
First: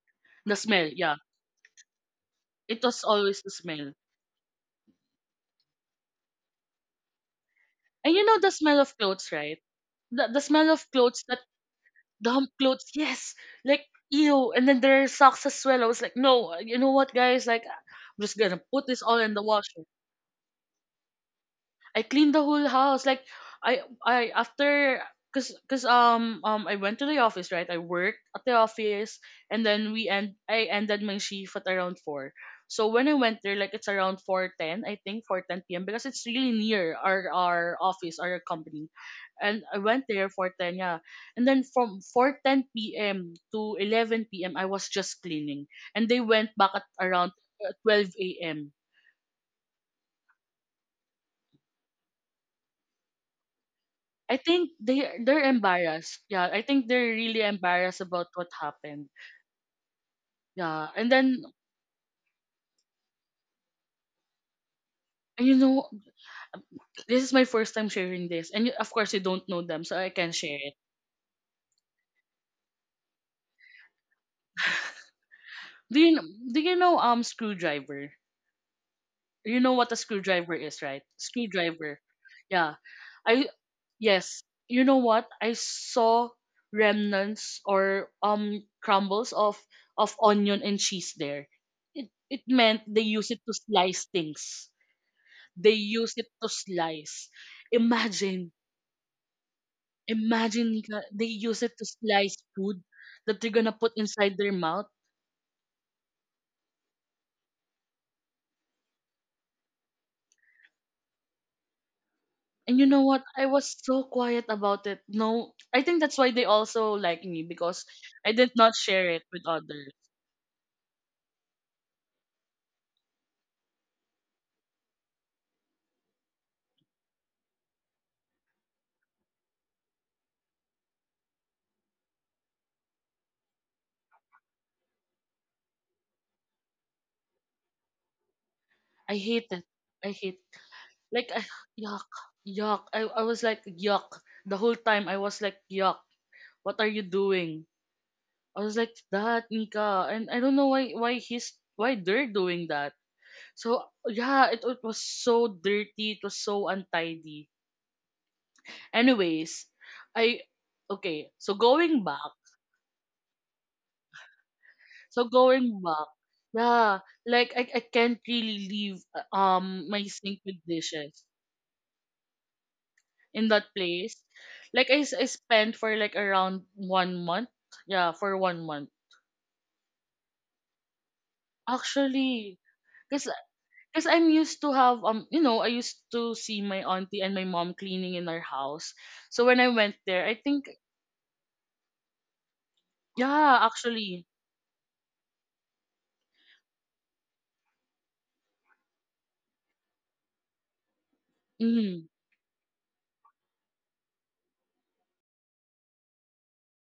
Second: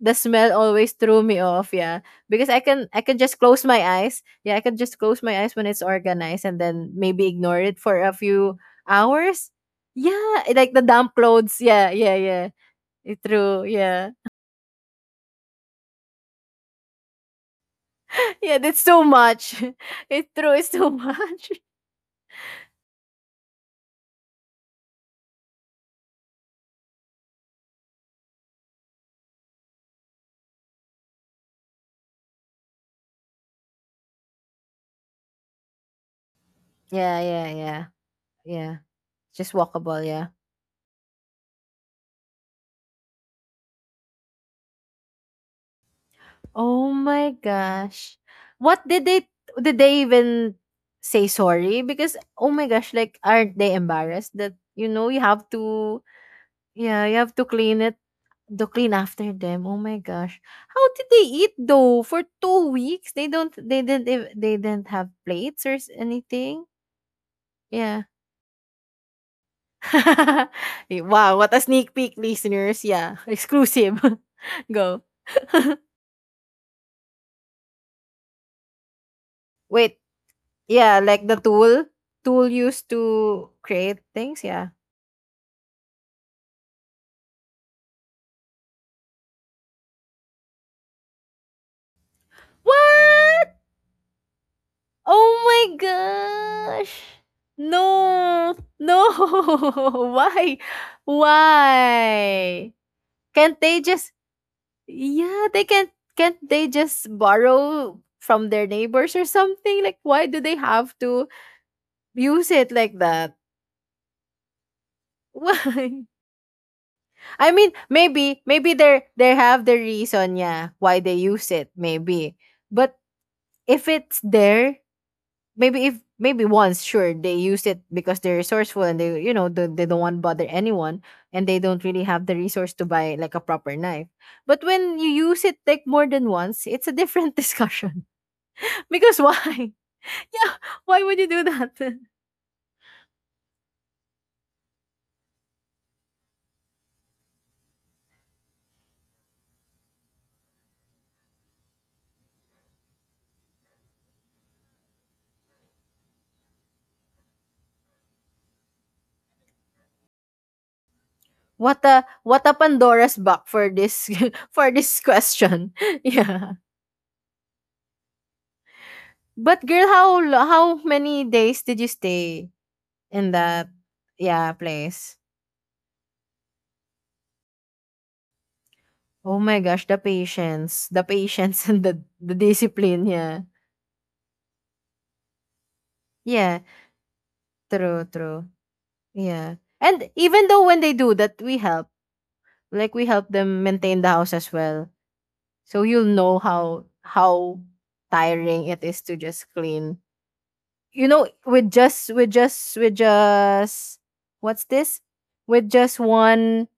S2: the smell
S1: The smell,
S2: always
S1: yeah,
S2: threw me off, yeah. Because
S1: it
S2: I
S1: was
S2: can just
S1: always the
S2: close my
S1: smell.
S2: eyes. Yeah, I can just close my eyes when it's organized and then maybe ignore it for a
S1: And you know the
S2: few
S1: smell of clothes,
S2: hours.
S1: right? The
S2: Yeah, eh,
S1: smell
S2: like the
S1: of
S2: damp
S1: clothes, that
S2: clothes. Yeah, yeah, yeah.
S1: damp clothes,
S2: It's
S1: yes.
S2: true.
S1: Like,
S2: Yeah.
S1: ew. And then there are socks as well. I was like, no, you know what, guys, like I'm just gonna
S2: Yeah,
S1: put
S2: that's
S1: this
S2: too
S1: all in the
S2: much.
S1: washer.
S2: It's true, it's too much.
S1: I cleaned the whole house. Like I after, cause I went to the office, right? I worked at the office, and then we end I ended my shift at around four. So when I went there, like it's around 4:10, I think 4:10 p.m., because it's really near
S2: Yeah,
S1: our
S2: yeah,
S1: our
S2: yeah.
S1: office, our
S2: Yeah.
S1: company.
S2: Just
S1: And I went
S2: walkable,
S1: there
S2: yeah.
S1: 4:10, yeah. And then from 4:10 p.m. to 11 p.m. I was just cleaning. And they went back at
S2: Oh
S1: around
S2: my
S1: 12
S2: gosh.
S1: AM.
S2: What did they even say sorry? Because oh my gosh, like aren't they
S1: I
S2: embarrassed that
S1: think
S2: you
S1: they
S2: know you
S1: they're
S2: have to,
S1: embarrassed. Yeah, I think
S2: yeah,
S1: they're
S2: you have
S1: really
S2: to clean it,
S1: embarrassed about what
S2: to clean
S1: happened.
S2: after them. Oh my gosh. How
S1: Yeah,
S2: did
S1: and
S2: they
S1: then
S2: eat though for 2 weeks? They don't they didn't ev- they didn't have
S1: and you
S2: plates or
S1: know,
S2: anything?
S1: this is my first time
S2: Yeah.
S1: sharing this, of course you don't know them, so I can share it.
S2: Wow, what a sneak peek, listeners. Yeah, exclusive. Go.
S1: Do you know screwdriver? You know what a
S2: Wait.
S1: screwdriver is,
S2: Yeah,
S1: right?
S2: like the tool.
S1: Screwdriver.
S2: Tool
S1: Yeah,
S2: used
S1: I
S2: to create
S1: yes.
S2: things, yeah.
S1: You know what? I saw remnants or crumbles of onion and cheese there. It meant they use it to
S2: What?
S1: slice things.
S2: Oh
S1: They
S2: my
S1: use it to
S2: gosh.
S1: slice. Imagine,
S2: No. No. Why?
S1: imagine Nika, they use it to slice
S2: Why?
S1: food that they're
S2: Can't
S1: gonna
S2: they
S1: put
S2: just.
S1: inside their mouth.
S2: Yeah, they can't they just borrow from their neighbors or something? Like why do they have to use it
S1: And you
S2: like
S1: know what?
S2: that?
S1: I was so quiet about it. No, I think
S2: Why?
S1: that's why they also like me
S2: I mean,
S1: because I
S2: maybe
S1: did not
S2: maybe they
S1: share it
S2: they
S1: with
S2: have the
S1: others.
S2: reason, yeah, why they use it, maybe. But if it's there, maybe if maybe once, sure, they use it because they're resourceful, and they you know they don't want to bother anyone, and they don't really have the resource to buy like a proper knife. But when you use it like more than once, it's a different discussion.
S1: I
S2: Because
S1: hate it.
S2: why?
S1: I hate
S2: Yeah, why would you
S1: like
S2: do
S1: I,
S2: that?
S1: Yuck, yuck. I was like yuck the whole time. I was like yuck. What are you doing? I was like that, Nika, and I don't know why they're doing that. So yeah, it was so dirty, it was so untidy. Anyways, I okay, so
S2: What
S1: going
S2: a
S1: back,
S2: Pandora's box for this for this
S1: so
S2: question.
S1: going back,
S2: Yeah.
S1: yeah, like I can't really leave
S2: But girl,
S1: my
S2: how
S1: sink
S2: lo-
S1: with
S2: how
S1: dishes
S2: many days did you stay in
S1: in
S2: that,
S1: that place.
S2: yeah,
S1: Like I, s-
S2: place?
S1: I spent for like around one month. Yeah, for one month.
S2: Oh my gosh, the patience and the
S1: Actually,
S2: discipline,
S1: cause,
S2: yeah.
S1: cause I'm used to have, I used to see
S2: Yeah,
S1: my auntie and my mom
S2: true,
S1: cleaning in our
S2: true.
S1: house. So
S2: Yeah.
S1: when I went
S2: And
S1: there, I
S2: even though
S1: think,
S2: when they do that, we help. Like we help
S1: yeah,
S2: them maintain the
S1: actually,
S2: house as well. So you'll know how tiring it is to just clean. You know,
S1: mm.
S2: with just what's this? With just one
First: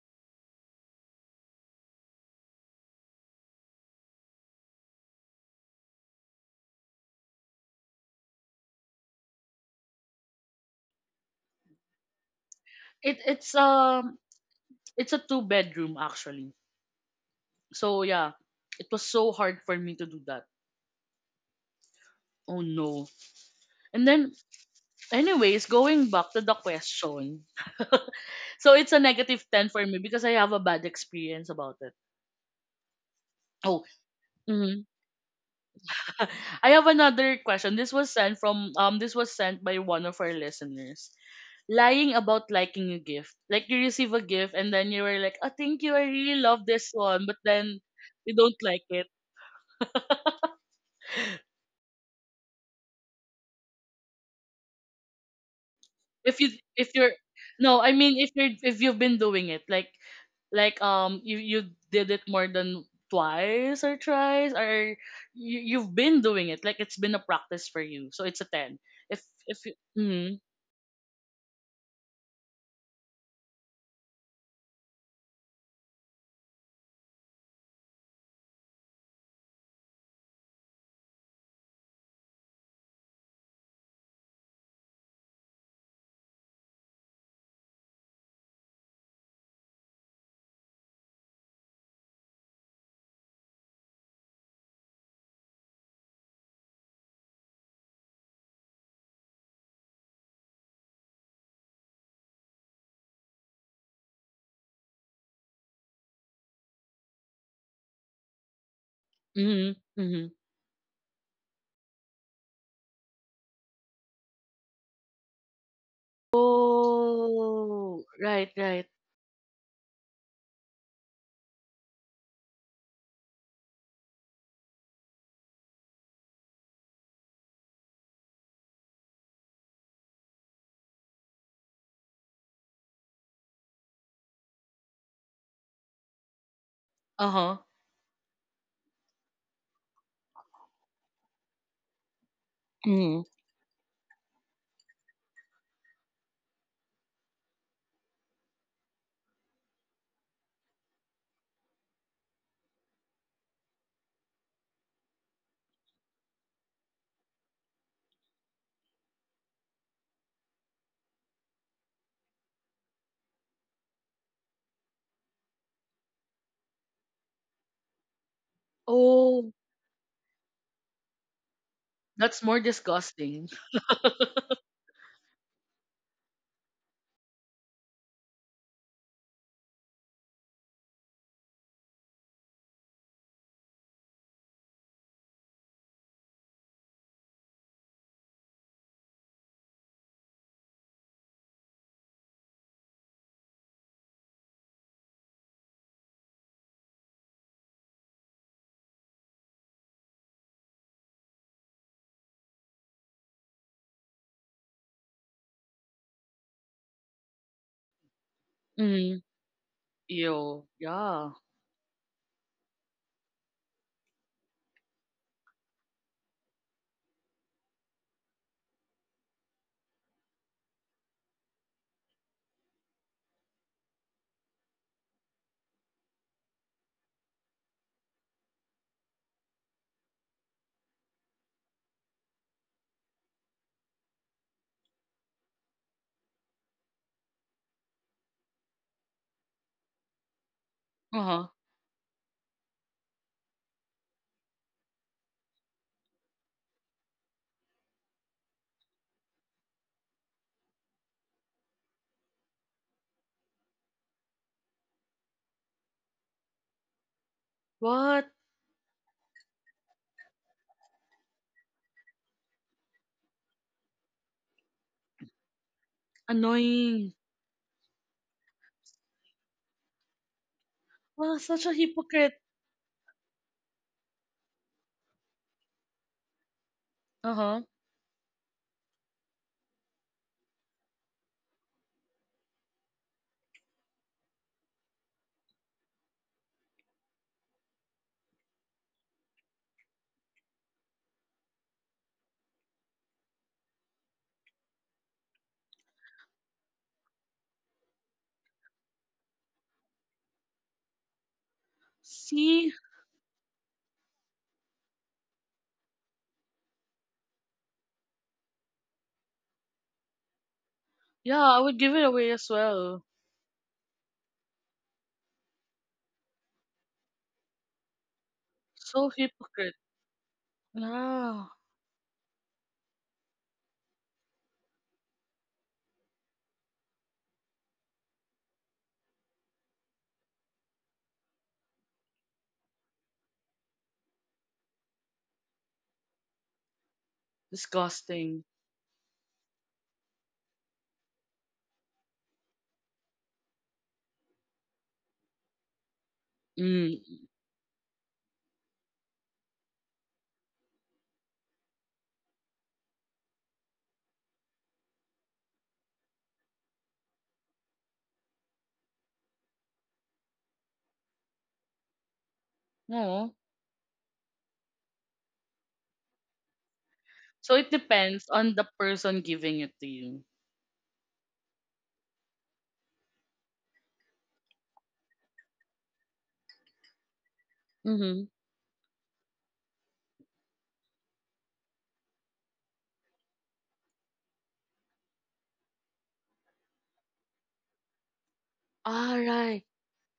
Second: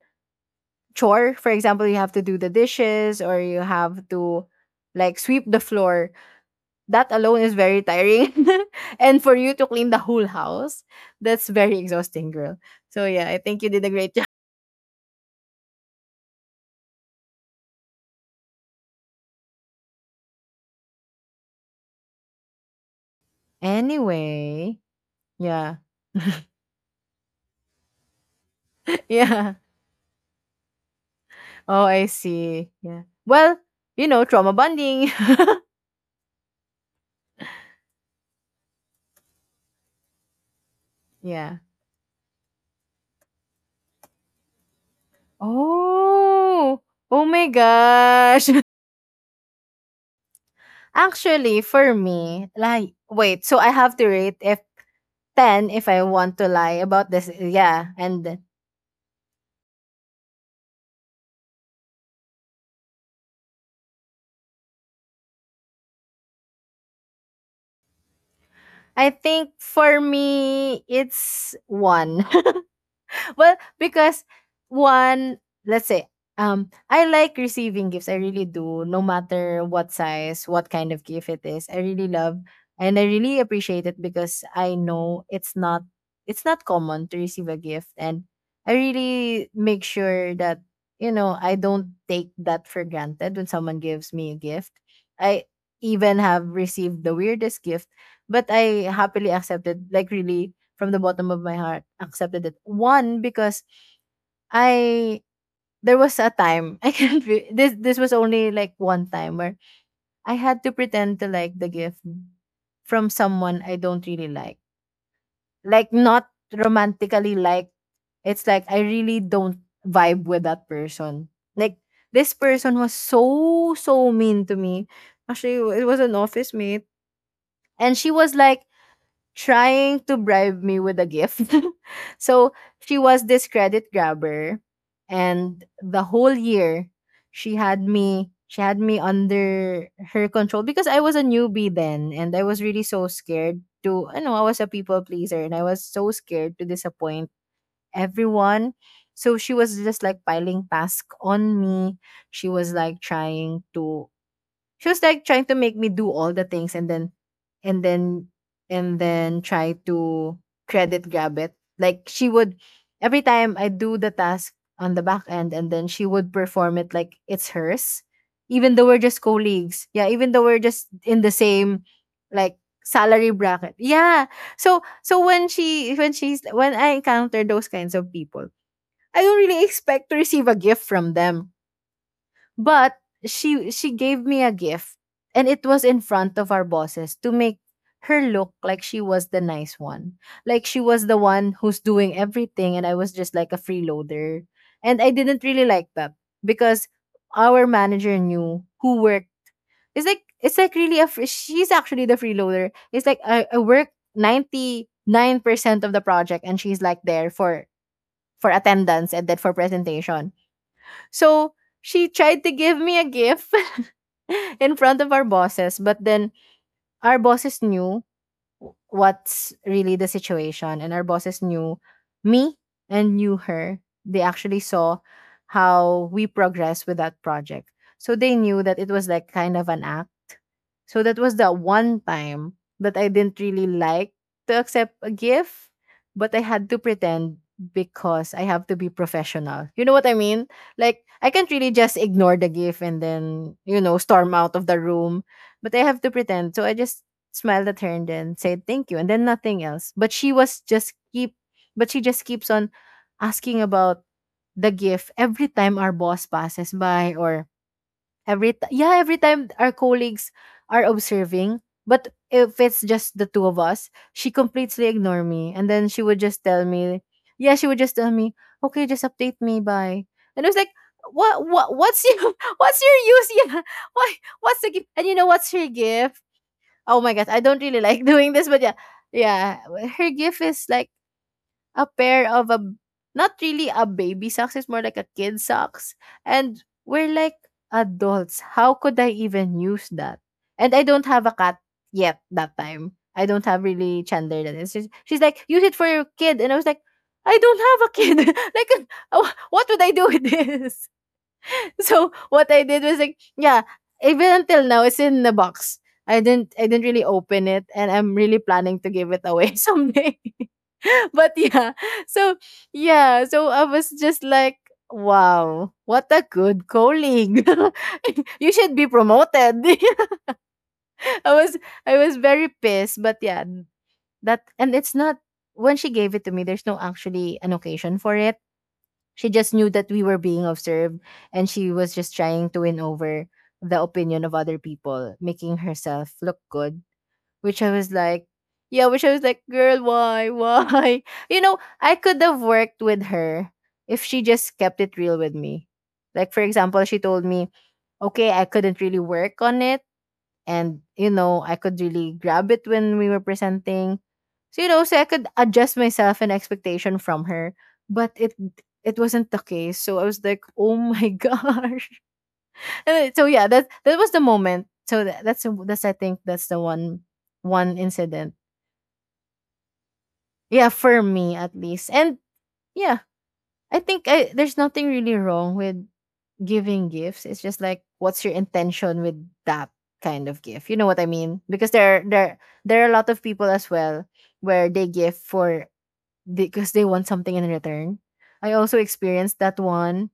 S2: chore, for example, you have to do the dishes or you have to like sweep the floor. That alone is very tiring. And for you to clean the whole house, that's very exhausting, girl. So
S1: It
S2: yeah, I
S1: it's
S2: think you did a great
S1: um
S2: job.
S1: it's a two-bedroom actually. So yeah, it was so hard for me to do that. Oh no. And then
S2: Anyway,
S1: anyways,
S2: yeah.
S1: going back to the question. So it's a negative
S2: Yeah.
S1: 10 for me because I have a bad experience about
S2: Oh,
S1: it.
S2: I see. Yeah. Well,
S1: Oh,
S2: you know, trauma
S1: mhm.
S2: bonding.
S1: I have another question. This was sent from this was sent by one of our listeners.
S2: Yeah.
S1: Lying about liking a gift. Like, you receive a gift and then you were like, "Oh, thank you. I really love
S2: Oh.
S1: this one."
S2: Oh
S1: But
S2: my
S1: then you
S2: gosh.
S1: don't like it.
S2: Actually, for me, like wait, so I have to rate if 10 if I want
S1: if you
S2: to lie
S1: if
S2: about
S1: you're
S2: this.
S1: no, I
S2: Yeah.
S1: mean, if
S2: And
S1: you're if you've been doing it like, you did it more than twice or thrice, or you've been doing it like it's been a practice for you, so it's a 10.
S2: I
S1: if
S2: think
S1: if you,
S2: for
S1: mm,
S2: me it's 1. Well, because one, let's say, I like receiving gifts. I really do, no matter what size, what kind of gift it is. I really love and I really appreciate it because I know it's not common to receive a gift, and I really make sure that I don't take that for granted when someone gives me a gift. I even have received the weirdest gift, but I happily accepted like really from the bottom of my heart accepted it. One, because I there was a time I can re- this was only like one time where
S1: mm, mm.
S2: I had to pretend to like the gift from someone I don't really like. Like not romantically like
S1: Oh,
S2: it's
S1: right,
S2: like I
S1: right.
S2: really don't vibe with that person. Like this person was so, so mean to me. Actually, it was an office mate and she was like trying to bribe me with a gift. So she was this credit grabber, and the whole year
S1: Uh-huh.
S2: she had me under her control because I was a newbie then, and I was really so
S1: Mm.
S2: scared to, I know, I was a people pleaser, and I was so scared to disappoint everyone. So she was just like piling tasks on me. She was like trying to she was like trying to make me do all the things, and then and then try to credit grab it. Like she would Every time I do the task on the back end, and then she would perform it like it's hers. Even though we're just
S1: Oh,
S2: colleagues. Yeah, even though we're just in the same,
S1: that's more
S2: like, salary
S1: disgusting.
S2: bracket. Yeah. So when she when she's when I encounter those kinds of people, I don't really expect to receive a gift from them. But she gave me a gift, and it was in front of our bosses to make her look like she was the nice one. Like she was the one who's doing everything and I was just like a freeloader. And I didn't really like that because our manager knew who worked. It's like she's actually the freeloader. It's like I work 99% of the project and she's like there for attendance
S1: Mm.
S2: and then for presentation.
S1: Ew, yeah.
S2: So she tried to give me a gift in front of our bosses, but then our bosses knew what's really the situation, and our bosses knew me and knew her. They actually saw how we progress with that project. So they knew that it was like kind of an act. So that was the one time that I didn't really like to accept a gift, but I had to pretend because I have to be professional. You know what I mean? Like I
S1: Uh-huh.
S2: can't really just ignore the gift and then, you know, storm out of the room, but I have to pretend. So I just smiled at her and then said thank you and then nothing else. But she just keeps on asking about the gift every time our boss passes by or
S1: What?
S2: Every ti yeah, every time our colleagues are observing, but if it's just the two of us, she completely ignore me, and then
S1: Annoying.
S2: she would just tell me, "Okay, just update me, bye." And I was like,
S1: Well,
S2: "What?
S1: such a
S2: What? What's
S1: hypocrite.
S2: your? What's your use? Yeah, why? What's the gift?" And you know what's her gift? Oh my god, I
S1: Uh-huh.
S2: don't really like doing this, but yeah, yeah, her gift is like a pair of a, not really a baby socks, it's more like a kid socks. And we're like adults. How could I even use that? And I don't have a cat yet that time. I don't have really Chandler that is. She's like, use it for your kid. And I was like, I don't have a kid. Like, what would I do with this? So what I
S1: See.
S2: did was, like, yeah, even until now, it's in the box. I didn't really open it, and I'm really planning to give it away someday. But
S1: Yeah, I
S2: yeah.
S1: would give it away
S2: So
S1: as well.
S2: yeah, so I was just like, wow, what a good colleague. You should be
S1: So
S2: promoted.
S1: hypocrite.
S2: I
S1: Yeah.
S2: was I was very pissed, but yeah. That, and it's not, when she gave it to me, there's no actually an occasion for it. She just knew that we were being observed, and she was just trying to win over the opinion of other people, making herself look good, which I was like,
S1: Disgusting.
S2: yeah, which I was like, girl, why? Why? You know, I could have worked with her if she just kept it real with me. Like, for example, she
S1: Mm.
S2: told me, okay, I couldn't really work on it, and you know I could really grab it when we were presenting, so you know, so I could adjust myself and expectation from her. But it wasn't the case, so I was like, oh my gosh. So
S1: No.
S2: yeah, that was the moment. So that's I think that's the one
S1: So it
S2: one
S1: depends
S2: incident,
S1: on the person giving it to you.
S2: yeah, for me at least. And yeah, I think there's nothing really wrong with giving gifts, it's just like,
S1: Mm-hmm.
S2: what's your intention with that kind of gift, you know what I mean? Because there are a lot of people as well where they give for because they want something in return. I also
S1: Ah,
S2: experienced that
S1: right.
S2: one.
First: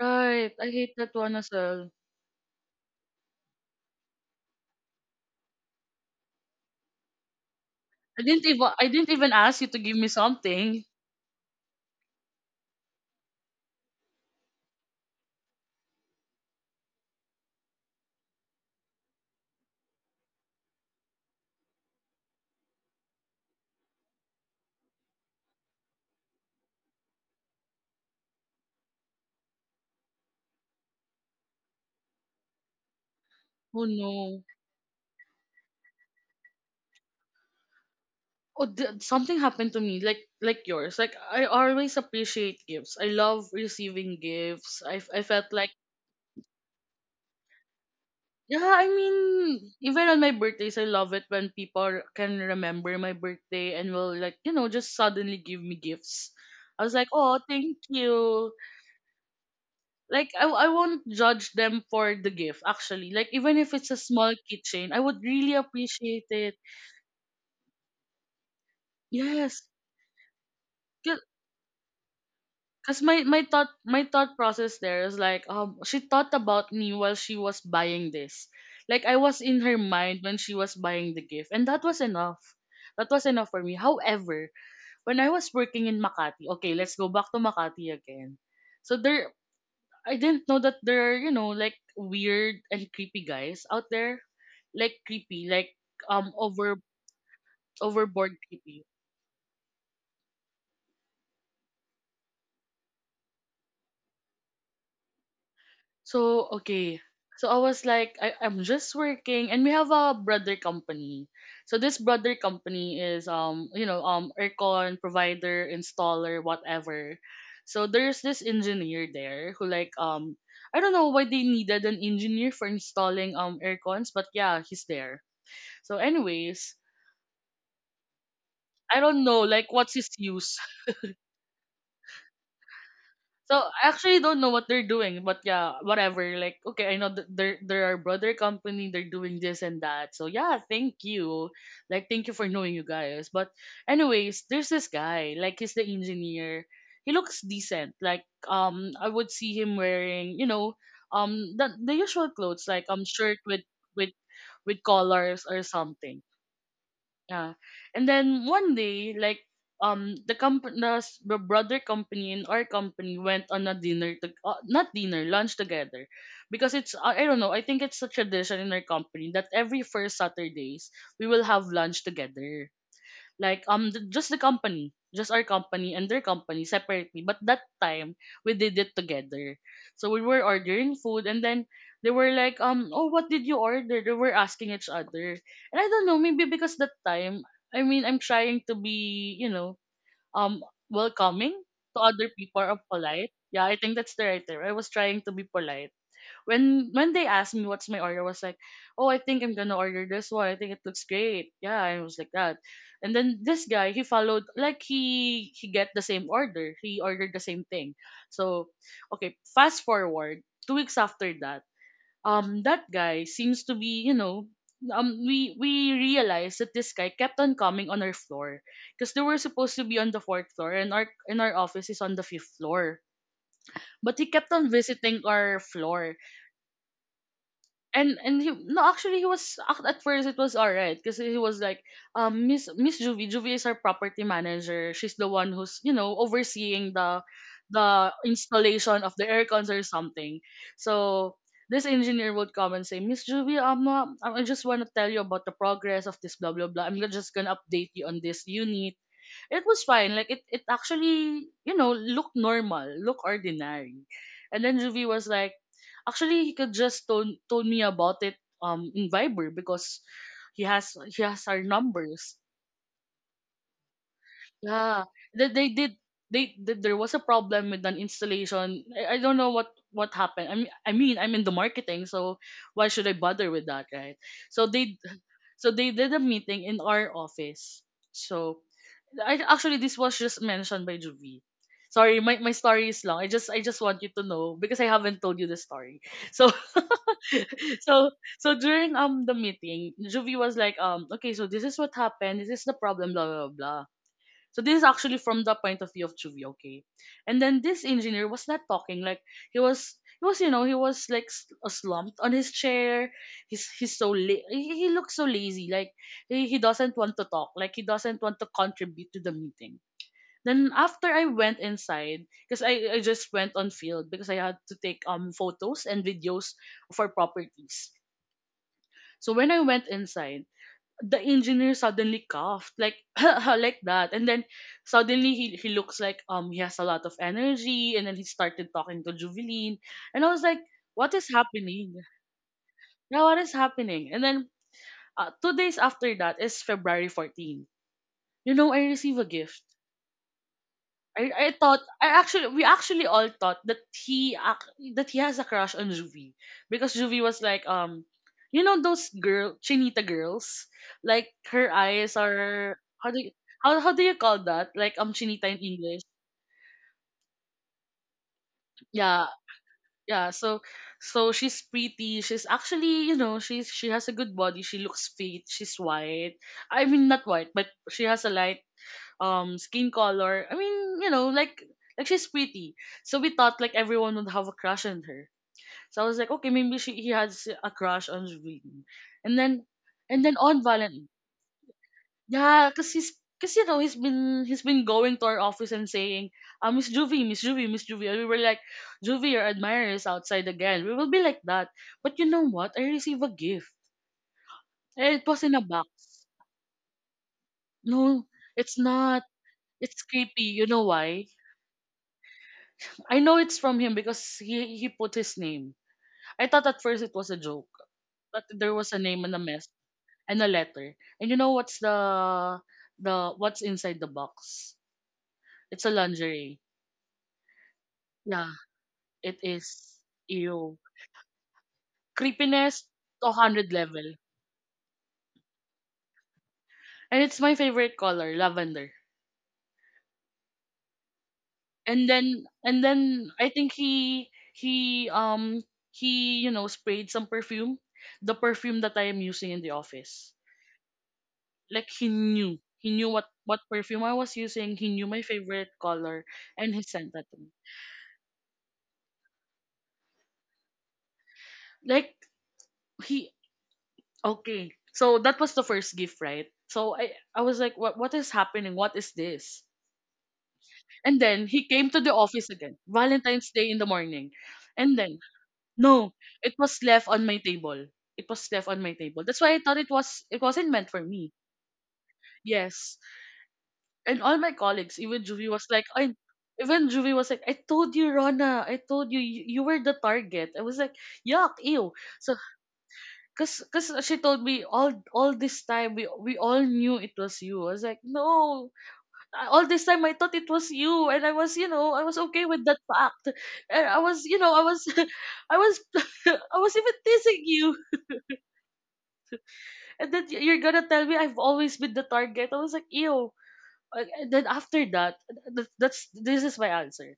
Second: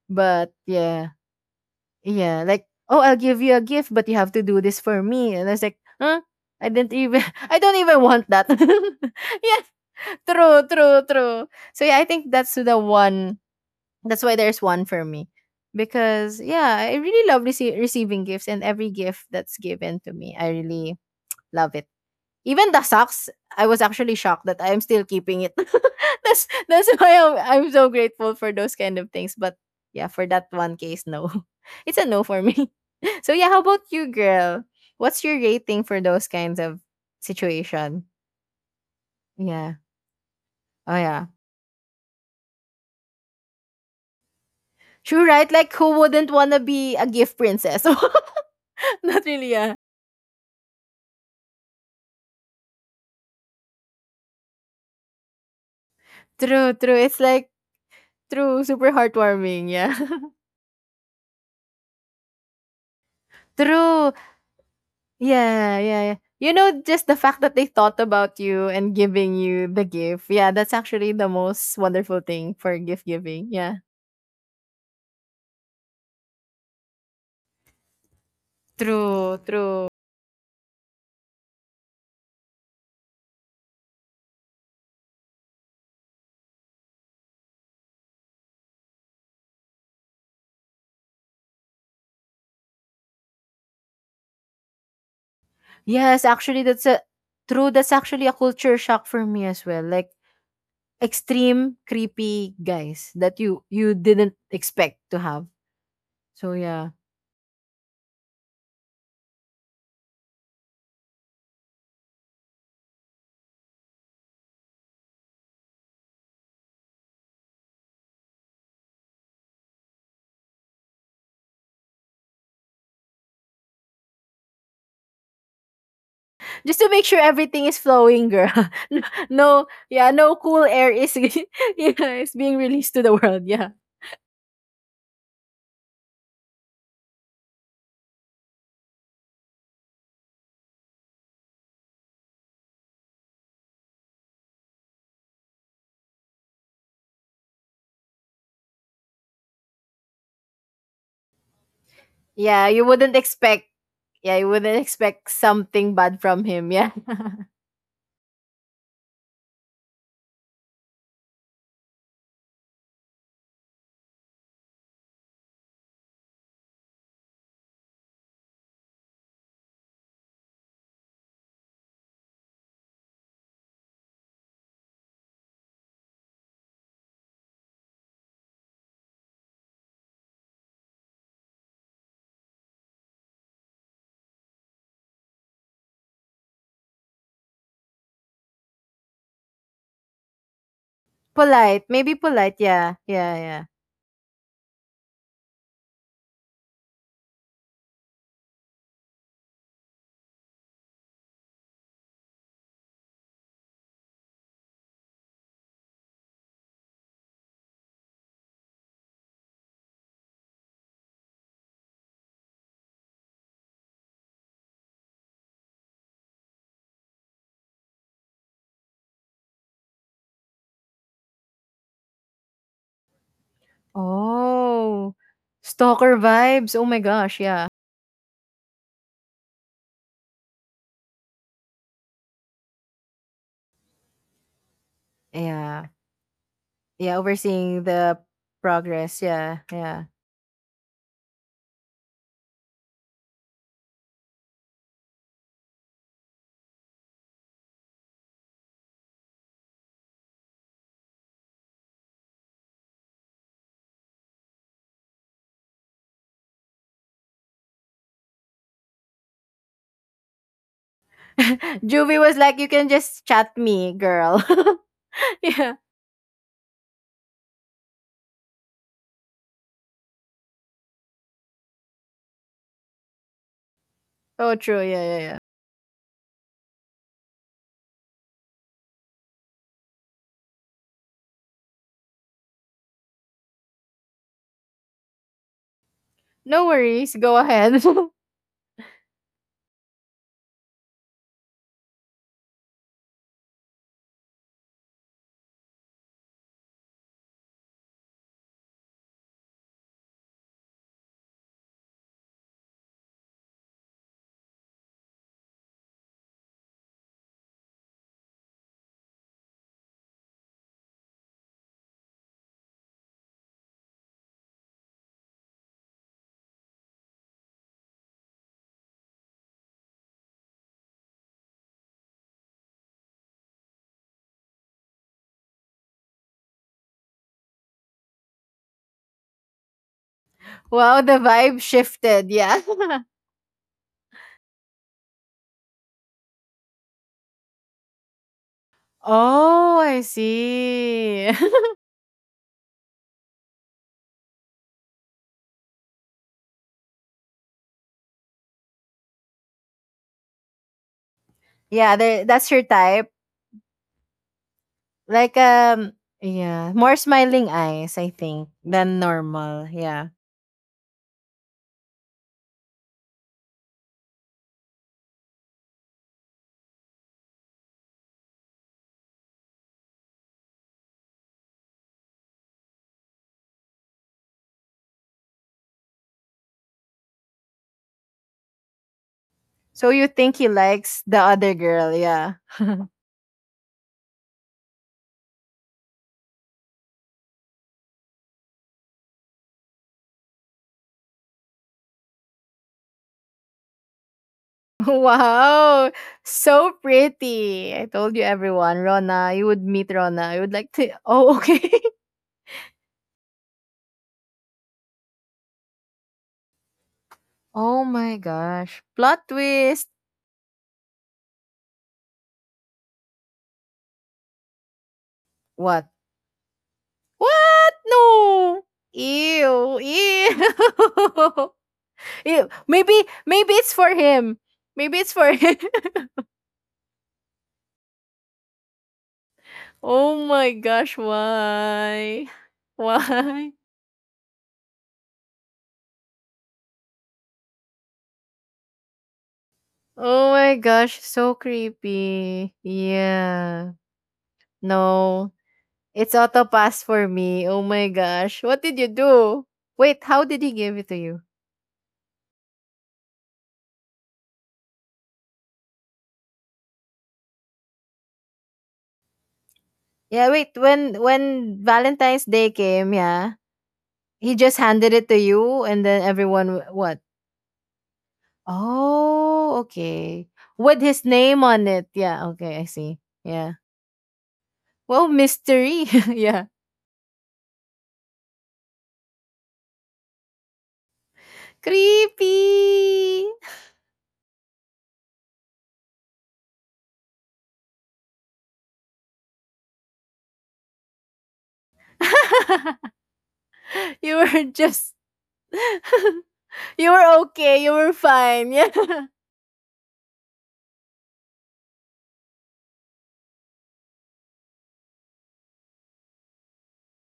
S1: Right.
S2: But
S1: I hate
S2: yeah,
S1: that one as well.
S2: yeah, like, oh, I'll give you a gift but you have to do this for me. And I was like, huh? I didn't even I don't even
S1: I
S2: want
S1: didn't
S2: that.
S1: even I didn't even ask you to
S2: Yeah.
S1: give me
S2: True,
S1: something.
S2: true, true. So yeah, I think that's the one. That's why there's one for me. Because yeah, I really love receiving gifts, and every gift that's given to me, I really love it. Even the socks, I was actually shocked that I'm still keeping it. That's why I'm so grateful for those kind of things. But yeah, for that one case, no. It's a no for me. So yeah, how
S1: Oh
S2: about you,
S1: no.
S2: girl? What's your rating for those kinds of situation?
S1: Oh, something happened
S2: Yeah.
S1: to me like
S2: Oh
S1: yours. Like,
S2: yeah.
S1: I always appreciate gifts. I love receiving gifts. I
S2: True, right?
S1: felt like.
S2: Like, who wouldn't wanna be a gift princess?
S1: Yeah, I
S2: Not really
S1: mean,
S2: a—
S1: even on my birthdays, I love it when people can remember my birthday and will, like, just suddenly give me gifts.
S2: True,
S1: I was
S2: true.
S1: like,
S2: It's
S1: oh,
S2: like
S1: thank you.
S2: true, super heartwarming, yeah.
S1: Like, I won't judge them for the gift, actually. Like, even if it's a
S2: True.
S1: small keychain, I would really
S2: Yeah, yeah, yeah.
S1: appreciate
S2: You
S1: it.
S2: know, just the fact that they thought about you and giving
S1: Yes.
S2: you the gift. Yeah, that's actually
S1: 'Cause
S2: the most wonderful thing for gift
S1: My my
S2: giving.
S1: thought
S2: Yeah.
S1: my thought process there is like, she thought about me while she was buying this, like I
S2: True,
S1: was in her
S2: true.
S1: mind when she was buying the gift, and that was enough. That was enough for me. However, when I was working in Makati, okay, let's go back to Makati again. So there, I didn't know that there are, like, weird and creepy guys out there, like creepy, like
S2: Yes,
S1: um
S2: actually
S1: over
S2: that's a true, that's actually a
S1: overboard
S2: culture
S1: creepy.
S2: shock for me as well. Like extreme creepy guys that you didn't expect to have.
S1: So
S2: So yeah.
S1: okay. So I was like, I'm just working, and we have a brother company. So this brother company is, aircon provider, installer, whatever. So there's this engineer there who, like, I don't know why they needed an engineer for installing aircons, but yeah, he's there. So anyways,
S2: Just to make sure everything is flowing, girl.
S1: I
S2: N-
S1: don't know like
S2: no,
S1: what's his
S2: yeah, no
S1: use.
S2: cool air is yeah, is being released to the world.
S1: So
S2: Yeah.
S1: I actually don't know what they're doing, but yeah, whatever. Like, okay, I know that they're our brother company. They're doing this and that. So yeah, thank you. Like, thank you for knowing you guys. But anyways, there's this guy. Like, he's the engineer. He looks decent. Like, I would see him wearing, the usual clothes
S2: Yeah,
S1: like,
S2: you wouldn't
S1: shirt with
S2: expect
S1: with
S2: yeah, you
S1: with
S2: wouldn't expect
S1: collars or
S2: something bad
S1: something.
S2: from him. Yeah.
S1: Yeah. And then one day, like, the brother company and our company went on a dinner to, not dinner, lunch together. Because it's I don't know, I think it's a tradition in our company that every first Saturdays we will have lunch together, like, just our company and their company separately, but that time we did it together. So we were ordering food, and then they were like, oh, what did you order, they were asking each other. And I don't know, maybe because that time, I mean, I'm trying to be, um welcoming
S2: Polite.
S1: to
S2: Maybe
S1: other
S2: polite,
S1: people, or
S2: yeah.
S1: polite,
S2: Yeah, yeah.
S1: yeah, I think that's the right term. I was trying to be polite. When they asked me what's my order, I was like, oh, I think I'm gonna order this one. I think it looks great. Yeah, I was like that. And then this guy, he followed, like he get the same order. He ordered the same thing. So okay, fast forward 2 weeks after that, that guy seems to be. We realized that this guy kept on coming on our floor because they were supposed to be on the fourth floor and our office is on the fifth floor, but he kept on
S2: Oh.
S1: visiting our floor.
S2: Stalker vibes. Oh my gosh, yeah.
S1: And he — no, actually, at first it was alright because he was like, Miss Juvie. Is our property manager, she's the one who's
S2: Yeah.
S1: overseeing
S2: Yeah,
S1: the
S2: overseeing
S1: the
S2: the
S1: installation of
S2: progress.
S1: the
S2: Yeah,
S1: aircons or
S2: yeah.
S1: something. So this engineer would come and say, Miss Juvie, I just want to tell you about the progress of this, blah blah blah. I'm just gonna update you on this unit. It was fine. Like it actually, looked normal, looked ordinary. And then Ruby was like, actually, he could just told me about it in Viber because he has our
S2: Juvie
S1: numbers.
S2: was like, you can just chat me, girl.
S1: Yeah, they
S2: Yeah.
S1: did. There was a problem with an installation. I don't know what happened. I mean, I'm in the marketing, so why should I bother with that, right?
S2: Oh,
S1: So
S2: true.
S1: they
S2: Yeah, yeah, yeah.
S1: so they did a meeting in our office. So, actually, this was just mentioned by Juby. Sorry, my story is long. I just want you to know because I haven't told you the story. So
S2: No worries. Go ahead.
S1: so so during the meeting, Juvie was like, okay, so this is what happened, this is the problem, blah blah blah. So this is actually from the point of view of Juvie, okay? And then this engineer was not talking. Like he was he was like slumped on his chair. He looks so lazy. Like he doesn't want to talk, like he doesn't want to contribute to the meeting. Then after, I went inside because I just went on field because I had to take photos and videos for properties. So when I went inside, the engineer suddenly coughed like like that, and then suddenly he looks like he has a lot of energy, and then he started talking to Juveline, and I was like,
S2: Wow,
S1: what
S2: the
S1: is
S2: vibe
S1: happening?
S2: shifted. Yeah.
S1: Yeah, what is happening? And then 2 days after that is February 14. You know, I receive a gift.
S2: Oh, I see.
S1: I thought I actually we actually all thought that he has a crush on Juvie because Juvie was like, those girl Chinita girls. Like her
S2: Yeah,
S1: eyes
S2: that's your
S1: are, how
S2: type.
S1: do you how, how do you call that, like,
S2: Like,
S1: Chinita in English?
S2: yeah, more smiling eyes, I think, than
S1: Yeah,
S2: normal. Yeah.
S1: yeah. So she's pretty, she's actually, she has a good body, she looks fit, she's white. I mean, not white, but she has a light skin color. I mean, like, she's pretty. So we thought like everyone would have a crush on her. So I was like, okay, maybe she he has a crush on Rain. And then
S2: So you
S1: and then
S2: think he
S1: on
S2: likes
S1: Valentine.
S2: the other girl, yeah.
S1: Yeah, cause, he's been going to our office and saying, Miss Juvie, Miss Juvie, Miss Juvie. And we were like, Juvie, your admirer is outside again. We will be like that. But you know what? I received a gift. And it was in a
S2: Wow.
S1: box.
S2: So pretty. I told you
S1: No, it's
S2: everyone,
S1: not.
S2: Rona, you would meet
S1: It's
S2: Rona. You
S1: creepy.
S2: would
S1: You
S2: like
S1: know
S2: to—
S1: why?
S2: Oh, okay.
S1: I know it's from him because he put his name. I thought at first it was a joke,
S2: Oh my
S1: that there
S2: gosh.
S1: was a
S2: Plot
S1: name and a mess
S2: twist.
S1: and a letter. And you know what's inside the box? It's
S2: What?
S1: a lingerie. Yeah,
S2: No.
S1: it
S2: Ew.
S1: is. Ew,
S2: Ew. Ew.
S1: creepiness
S2: Maybe
S1: to one
S2: maybe it's
S1: hundred
S2: for
S1: level.
S2: him. Maybe it's for him.
S1: And it's my favorite color, lavender.
S2: Oh my gosh,
S1: And
S2: why?
S1: then and then I
S2: Why?
S1: think he um he sprayed some perfume, the perfume that I am using in the
S2: Oh
S1: office.
S2: my gosh, so
S1: Like he
S2: creepy.
S1: knew he knew what
S2: Yeah.
S1: perfume I was using. He knew my
S2: No.
S1: favorite
S2: It's
S1: color,
S2: auto
S1: and he
S2: pass for
S1: sent that to
S2: me.
S1: me.
S2: Oh my gosh. What did you do? Wait, how did he give it to you?
S1: Like he Okay, so that was the first gift, right? So I was like, what is happening? What is this?
S2: Yeah, wait, when
S1: And then
S2: when
S1: he came to the
S2: Valentine's
S1: office
S2: Day
S1: again,
S2: came, yeah.
S1: Valentine's Day in the morning,
S2: He just handed
S1: and
S2: it to
S1: then
S2: you and then
S1: no, it
S2: everyone
S1: was
S2: what?
S1: left on my table. It was left on my table. That's why
S2: Oh,
S1: I thought
S2: okay.
S1: it wasn't
S2: With
S1: meant for
S2: his
S1: me.
S2: name on it. Yeah, okay, I
S1: Yes.
S2: see. Yeah.
S1: And all my colleagues,
S2: Well,
S1: even Juvie was
S2: mystery.
S1: like, I
S2: Yeah.
S1: even Juvie was like, I told you, Rona, I told you, you were the target. I was like, yuck, ew. So,
S2: Creepy.
S1: cause she told me, all this time, we all knew it was you. I was like, no, all this time I thought it was you, and I was okay with that fact, and I
S2: You
S1: was, you
S2: were
S1: know, I was,
S2: just—
S1: I was, I was
S2: you
S1: even
S2: were
S1: teasing
S2: okay. You
S1: you,
S2: were fine. Yeah.
S1: and then you're gonna tell me I've always been the target. I was like, ew. And then after that, th- that's this is my answer.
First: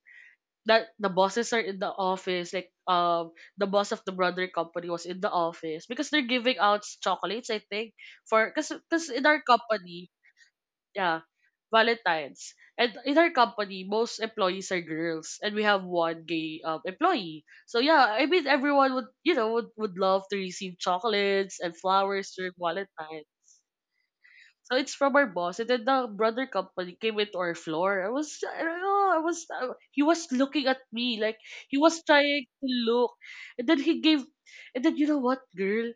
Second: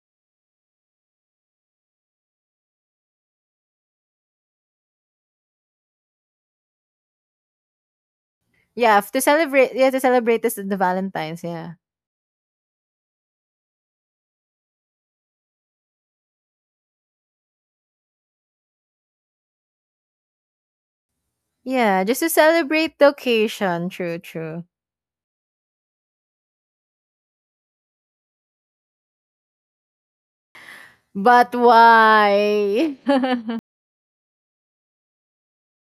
S1: That the bosses are in the office, like the boss of the brother company was in the office because they're giving out chocolates, I think, for
S2: Yeah,
S1: because in our
S2: to
S1: company,
S2: celebrate this the
S1: yeah,
S2: Valentine's, yeah.
S1: Valentine's, and in our company most employees are girls, and we have one gay employee. So yeah, I mean, everyone would love to receive chocolates and
S2: Yeah, just to
S1: flowers during
S2: celebrate the
S1: Valentine.
S2: occasion. True, true.
S1: So it's from our boss, and then the brother company came into our floor. I was — I don't know, he was looking at me like
S2: But
S1: he was trying to
S2: why?
S1: look, and then he gave — and then you know what, girl,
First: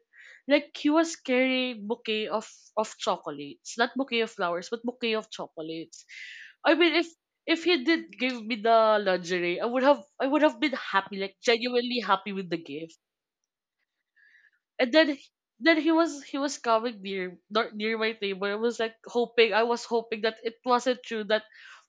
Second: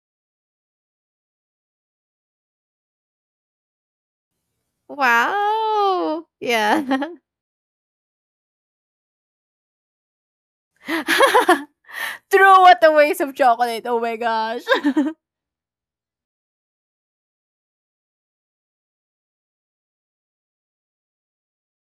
S1: like he was carrying bouquet of chocolates, not bouquet of flowers, but bouquet of chocolates.
S2: Wow.
S1: I mean, if
S2: Yeah.
S1: if he did give me the lingerie, I would have been happy, like
S2: Throw—
S1: genuinely happy with the
S2: what a
S1: gift.
S2: waste of chocolate. Oh my gosh.
S1: And then he was coming near, not near, my table. I was hoping that it wasn't true, that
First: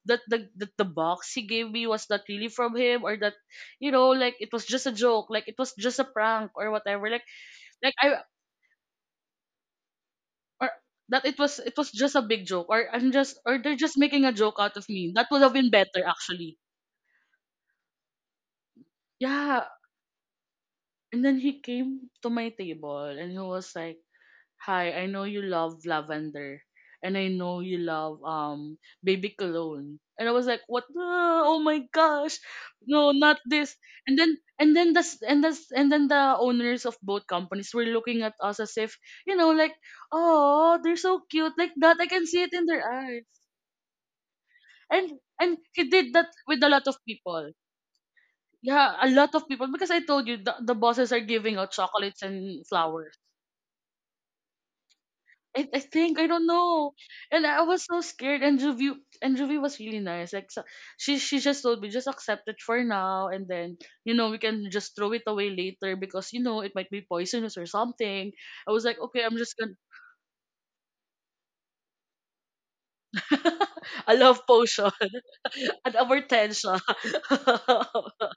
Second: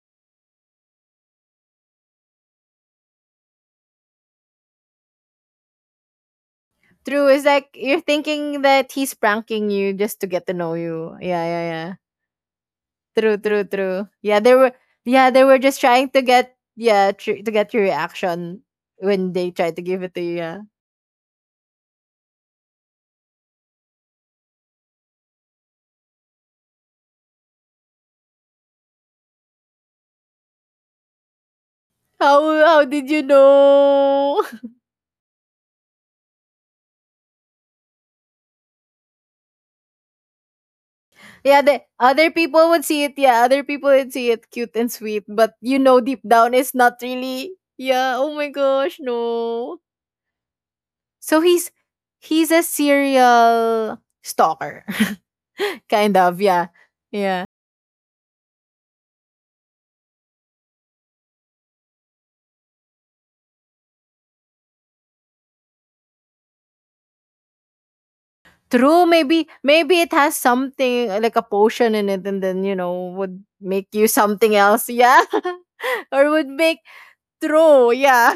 S1: that the box he gave me was not really from him, or that, like, it was just a joke, like it was just a prank, or whatever,
S2: True. It's like
S1: like
S2: you're
S1: I
S2: thinking that he's pranking you just to get to
S1: or
S2: know you.
S1: that it
S2: Yeah,
S1: was
S2: yeah,
S1: it was
S2: yeah.
S1: just a big joke,
S2: True,
S1: or
S2: true,
S1: they're just
S2: true.
S1: making a joke out of me. That
S2: Yeah,
S1: would
S2: they
S1: have
S2: were
S1: been
S2: just
S1: better,
S2: trying to get
S1: actually.
S2: yeah, to get your reaction when they
S1: Yeah.
S2: tried to give it to you. Yeah.
S1: And then he came to my table and he was like, Hi, I know you love lavender, and I know you love baby cologne. And I was like, what the — oh my gosh.
S2: How did
S1: No,
S2: you
S1: not this. And then
S2: know?
S1: and then the owners of both companies were looking at us as if, you know, like, oh, they're so cute
S2: Yeah,
S1: like
S2: the
S1: that. I can
S2: other
S1: see it in
S2: people
S1: their
S2: would see it.
S1: eyes.
S2: Yeah, other people would see it cute and
S1: And
S2: sweet, but
S1: and
S2: you
S1: he
S2: know
S1: did
S2: deep
S1: that
S2: down
S1: with a
S2: it's
S1: lot of
S2: not
S1: people.
S2: really. Yeah, oh my
S1: Yeah,
S2: gosh,
S1: a lot of people,
S2: no.
S1: because I told you, the bosses are
S2: So
S1: giving
S2: he's
S1: out chocolates
S2: he's a
S1: and flowers.
S2: serial stalker.
S1: I
S2: Kind
S1: think, I
S2: of,
S1: don't
S2: yeah.
S1: know,
S2: Yeah.
S1: and I was so scared. And Juvie was really nice. Like, so, she just told me, just accept it for now, and then, we can just throw it away later because, it might be poisonous or something. I was like,
S2: True,
S1: okay, I'm
S2: maybe
S1: just gonna
S2: maybe it has something like a potion in it and then, you know, would make you
S1: a love
S2: something else.
S1: potion
S2: Yeah.
S1: and our
S2: Or would make
S1: tension.
S2: true, yeah.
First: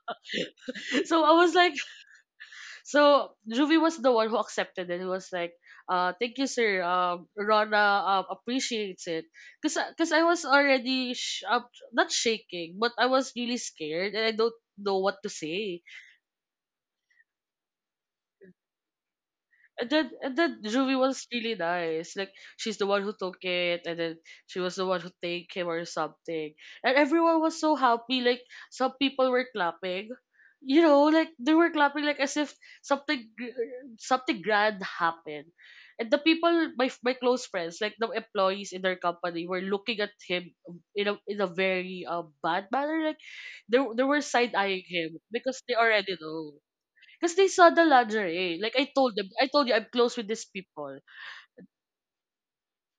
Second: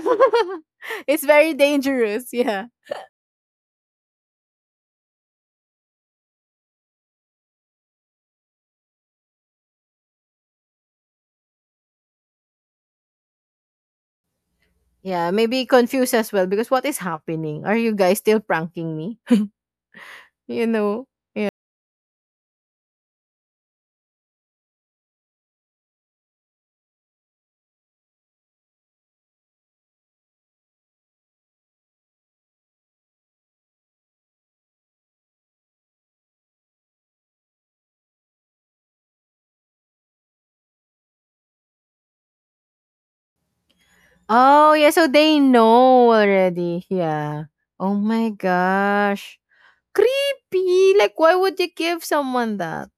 S1: So
S2: It's
S1: I was
S2: very
S1: like —
S2: dangerous, yeah.
S1: so Ruby was the one who accepted it. He was like, thank you, sir. Rona appreciates it. Because Cause I was already up, not shaking, but I was really scared and I don't know what to
S2: Yeah, maybe
S1: say.
S2: confused as well because what is happening? Are you guys still pranking me?
S1: And then
S2: You
S1: Juvie
S2: know.
S1: was really nice. Like, she's the one who took it, and then she was the one who thanked him or something. And everyone was so happy, like some people were clapping. You know, like they were clapping like as if something gr- something grand happened. And the people, my close friends, like the employees in their company, were looking at him in a very bad manner. Like they were side
S2: Oh,
S1: eyeing
S2: yeah, so
S1: him
S2: they
S1: because they already
S2: know
S1: know.
S2: already.
S1: Because
S2: Yeah.
S1: they saw the
S2: Oh my
S1: lingerie. Like I told them,
S2: gosh.
S1: I told you I'm close with these
S2: Creepy!
S1: people.
S2: Like, why would you give someone that?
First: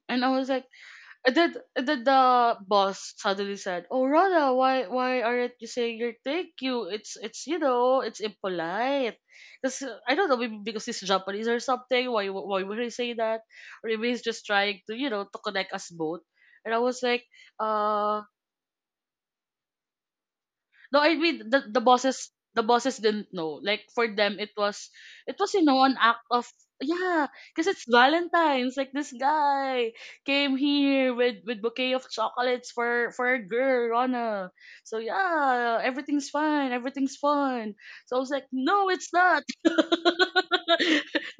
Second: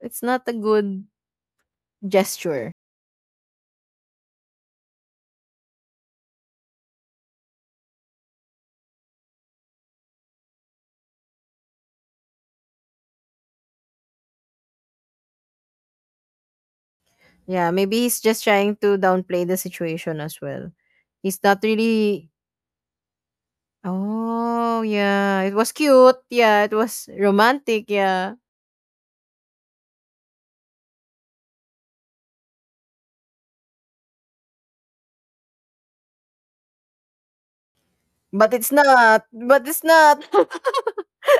S2: It's
S1: And I
S2: not
S1: was
S2: a
S1: like —
S2: good
S1: and then the
S2: gesture.
S1: boss suddenly said, Oh, Rana, why aren't you saying your thank you? It's impolite. Because I don't know, maybe because he's Japanese or something, why would he say that? Or maybe he's just trying to, to connect us both. And I was like,
S2: Yeah, maybe he's
S1: uh
S2: just trying to downplay the situation as well.
S1: no, I
S2: He's
S1: mean,
S2: not really.
S1: the bosses didn't know. Like for them, it
S2: Oh,
S1: was,
S2: yeah. It
S1: you
S2: was
S1: know, an
S2: cute.
S1: act of,
S2: Yeah, it was
S1: yeah, because it's
S2: romantic. Yeah.
S1: Valentine's. Like this guy came here with bouquet of chocolates for a girl, Rana. So yeah, everything's fine, everything's fun. So I was like,
S2: But it's
S1: no, it's
S2: not.
S1: not.
S2: But it's not.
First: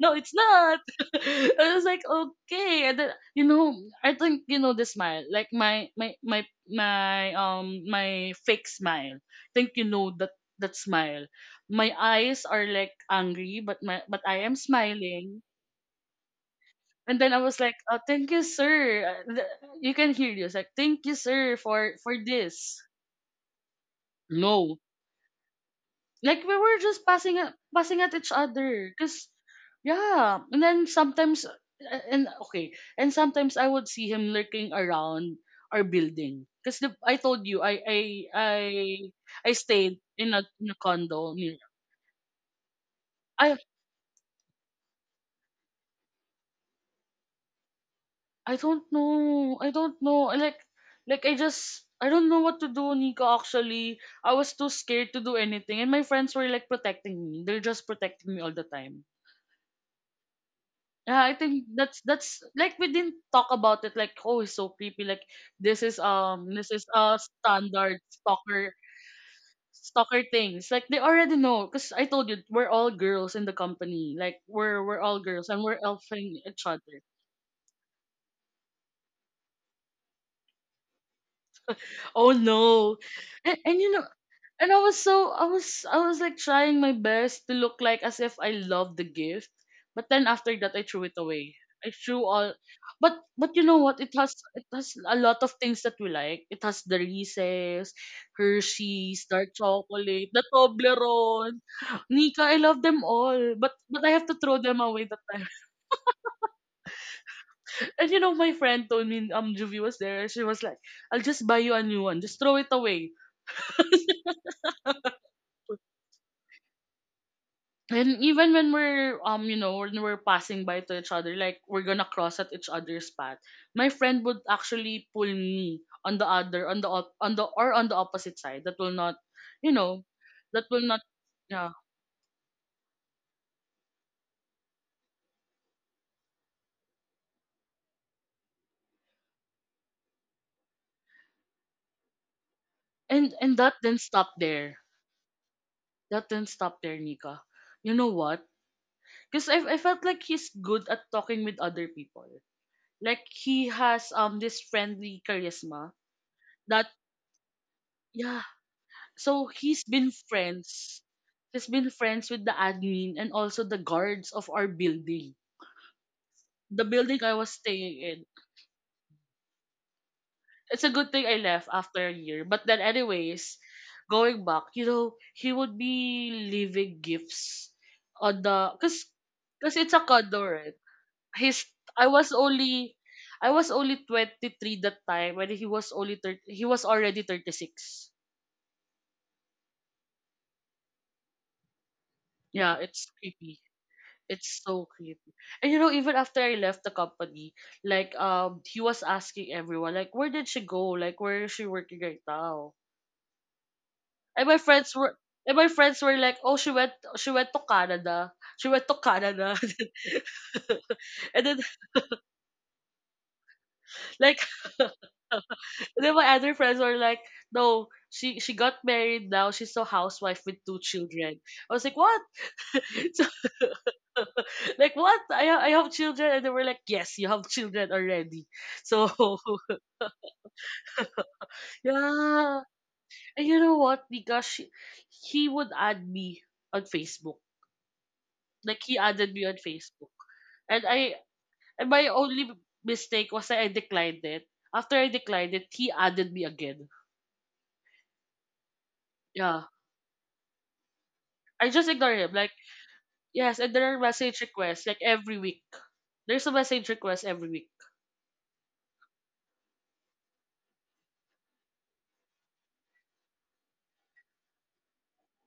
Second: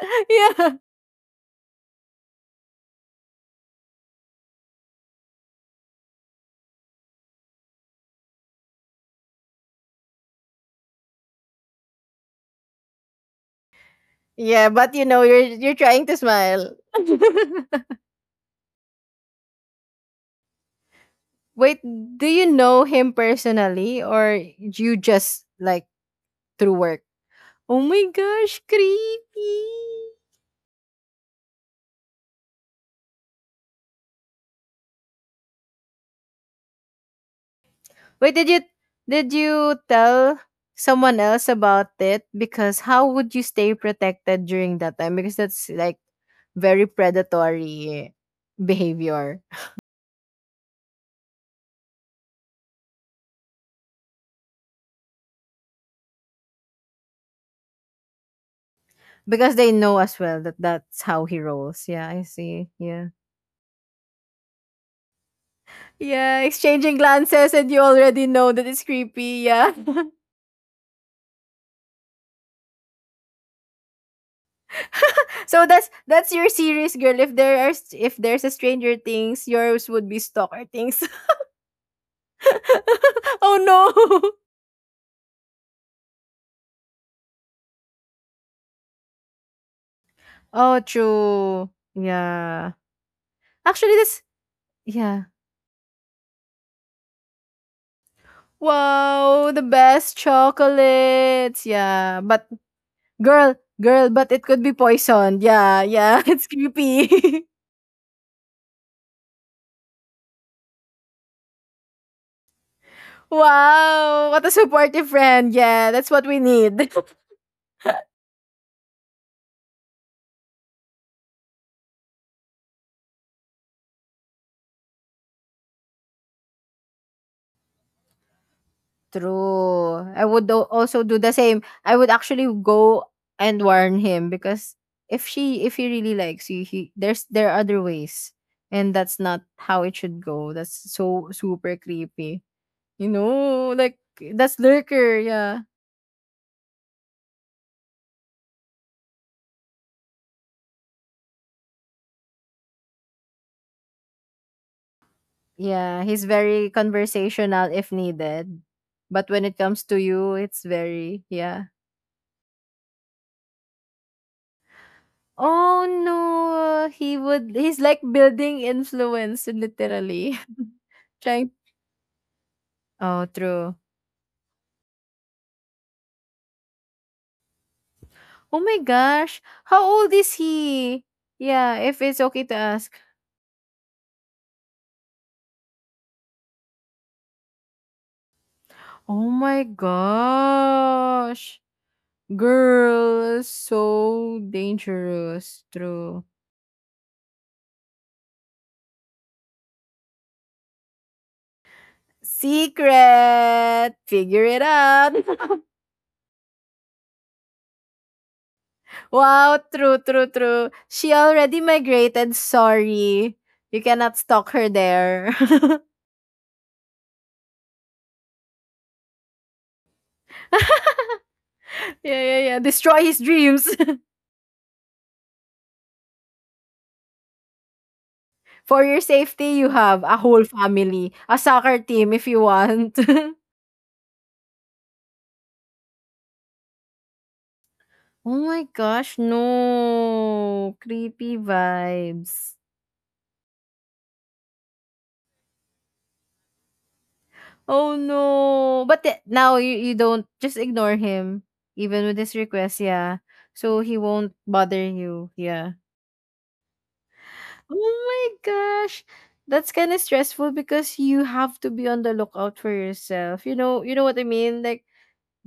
S1: No, it's
S2: Yeah.
S1: not. I was like, okay, and then, I think you know the smile, like my fake smile, think you know that that smile. My eyes are like angry, but my but I am
S2: Yeah, but you know,
S1: smiling.
S2: you're trying to smile.
S1: And then I was like, oh, thank you, sir. You can hear this, like, thank you, sir,
S2: Wait,
S1: for
S2: do you
S1: this.
S2: know him personally or
S1: No,
S2: you just like
S1: like we
S2: through
S1: were
S2: work?
S1: just
S2: Oh
S1: passing
S2: my
S1: at each
S2: gosh,
S1: other, cause
S2: creepy.
S1: yeah. And then sometimes, and okay, and sometimes I would see him lurking around our building, cause I told you
S2: Wait, did
S1: I
S2: you did
S1: I
S2: you
S1: stayed
S2: tell
S1: in a
S2: someone
S1: condo
S2: else
S1: near.
S2: about it? Because how would you
S1: I
S2: stay protected during that time? Because that's like very predatory
S1: I don't
S2: behavior.
S1: know. I don't know. I like I just, I don't know what to do, Nico. Actually, I was too scared to do anything, and my friends were like protecting me. They're just protecting me all the time.
S2: Because they know as well that that's
S1: Yeah,
S2: how
S1: I
S2: he
S1: think
S2: rolls.
S1: that's
S2: Yeah, I
S1: that's
S2: see.
S1: like we
S2: Yeah.
S1: didn't talk about it. Like, oh, it's so creepy. Like,
S2: Yeah,
S1: this is
S2: exchanging
S1: a
S2: glances and you
S1: standard
S2: already know that it's creepy. Yeah.
S1: stalker things. Like they already know, cause I told you we're all girls in the company. Like we're all girls and
S2: So
S1: we're
S2: that's
S1: elfing
S2: your
S1: each
S2: series,
S1: other.
S2: girl. If there's a Stranger Things, yours would be Stalker Things.
S1: Oh no,
S2: Oh
S1: and you know,
S2: no.
S1: and I was so I was like trying my best to look like as if I loved the gift. But then after that
S2: Oh,
S1: I threw it away.
S2: true.
S1: I threw all,
S2: Yeah.
S1: but you know
S2: Actually,
S1: what?
S2: this
S1: It has a
S2: yeah.
S1: lot of things that we like. It has the Reese's, Hershey's,
S2: Wow,
S1: dark
S2: the best
S1: chocolate, the Toblerone.
S2: chocolates. Yeah,
S1: Nika,
S2: but
S1: I love them all.
S2: girl,
S1: But
S2: girl,
S1: I have
S2: but
S1: to
S2: it
S1: throw
S2: could be
S1: them away that
S2: poisoned.
S1: time.
S2: Yeah, yeah, it's creepy.
S1: And you know, my friend told me, Juvie was there. She was like, I'll just buy you a new one. Just throw it away.
S2: Wow, what a supportive friend. Yeah, that's what we need.
S1: And even when we're you know, when we're passing by to each other, like we're gonna cross at each other's path, my friend would actually pull me on the other, on the, or on the opposite side that will not, you know,
S2: True. I would do-
S1: that will not,
S2: also do the same.
S1: yeah.
S2: I would actually go and warn him because if he really likes you, he there's there are other ways. And that's not how it should go. That's so super creepy. You
S1: And
S2: know,
S1: that
S2: like
S1: didn't stop
S2: that's
S1: there,
S2: lurker, yeah.
S1: that didn't stop there, Nika. You know what? Because I, felt like he's good at talking with other people, like he has this friendly charisma
S2: Yeah, he's very
S1: that,
S2: conversational if
S1: yeah.
S2: needed. But when
S1: So
S2: it
S1: he's
S2: comes to
S1: been
S2: you, it's
S1: friends.
S2: very yeah.
S1: He's been friends with the admin and also the guards of our building.
S2: Oh
S1: The
S2: no,
S1: building I was
S2: he's like
S1: staying in.
S2: building influence literally.
S1: It's a good thing I
S2: Trying.
S1: left after a year. But then
S2: Oh,
S1: anyways,
S2: true.
S1: going back, you know, he would be leaving gifts on
S2: Oh
S1: the
S2: my gosh,
S1: cause
S2: how
S1: it's a
S2: old is
S1: condo, right?
S2: he?
S1: His,
S2: Yeah, if
S1: I
S2: it's
S1: was
S2: okay to ask.
S1: only I was only 23 that time. When he was only 30, he was already 36.
S2: Oh my gosh.
S1: Yeah, it's
S2: Girl,
S1: creepy.
S2: so
S1: It's so creepy.
S2: dangerous.
S1: And you know, even
S2: True.
S1: after I left the company, like he was asking everyone, like, where did she go? Like where is she working right now?
S2: Secret! Figure
S1: And my
S2: it
S1: friends
S2: out!
S1: were, and my friends were like, oh, she went to Canada. She went to Canada.
S2: Wow, true, true, true. She
S1: And then,
S2: already migrated. Sorry. You cannot
S1: like,
S2: stalk her
S1: and
S2: there.
S1: then my other friends were like, no, she got married now, she's a housewife with two children. I was like,
S2: Yeah,
S1: what?
S2: yeah, yeah. Destroy his
S1: So
S2: dreams.
S1: like, what, I have children, and they were like, yes, you have children already.
S2: For your
S1: So
S2: safety, you have a whole family, a soccer team if you
S1: yeah.
S2: want.
S1: And you know what? Because he would add me on Facebook,
S2: Oh my
S1: like he
S2: gosh,
S1: added me on Facebook.
S2: no.
S1: And I
S2: Creepy
S1: and my only
S2: vibes.
S1: mistake was that I declined it. After I declined it, he added me again.
S2: Oh no. But the- now
S1: Yeah,
S2: you don't just ignore him,
S1: I just
S2: even with
S1: ignored him.
S2: his
S1: Like,
S2: request, yeah.
S1: yes, and
S2: So
S1: there
S2: he
S1: are
S2: won't
S1: message
S2: bother
S1: requests like
S2: you,
S1: every week.
S2: yeah.
S1: There's a message request every week.
S2: Oh my gosh. That's kind of stressful because you have to be on the lookout for yourself. You know what I mean? Like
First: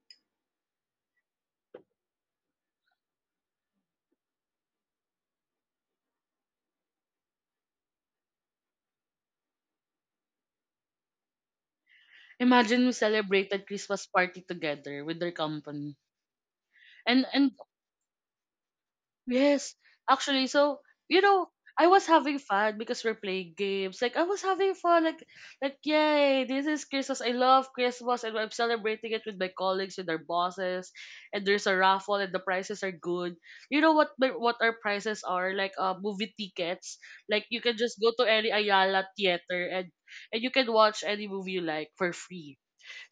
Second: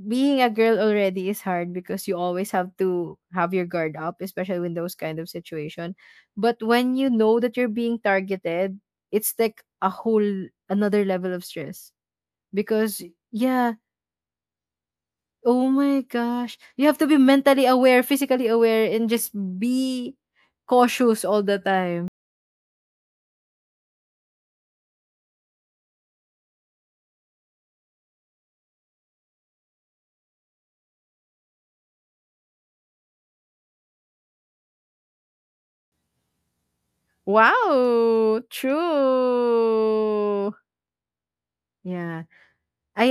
S2: being a girl already is hard because you always have to have your guard up, especially in those kind of situation. But when you know that you're being targeted, it's like a whole another level of stress
S1: Imagine we
S2: because
S1: celebrated
S2: yeah,
S1: Christmas party together with their
S2: oh
S1: company.
S2: my gosh. You have to be
S1: And
S2: mentally aware, physically aware and just
S1: yes,
S2: be
S1: actually, so you
S2: cautious all
S1: know,
S2: the
S1: I
S2: time.
S1: was having fun because we're playing games. Like I was having fun, like, yay, this is Christmas. I love Christmas, and I'm celebrating it with my colleagues, with our bosses, and there's a raffle, and the prices are good. You know what what our prices are? Like, movie tickets. Like you can just go to
S2: Wow,
S1: any Ayala theater and you
S2: true.
S1: can watch any movie you like for
S2: Yeah.
S1: free.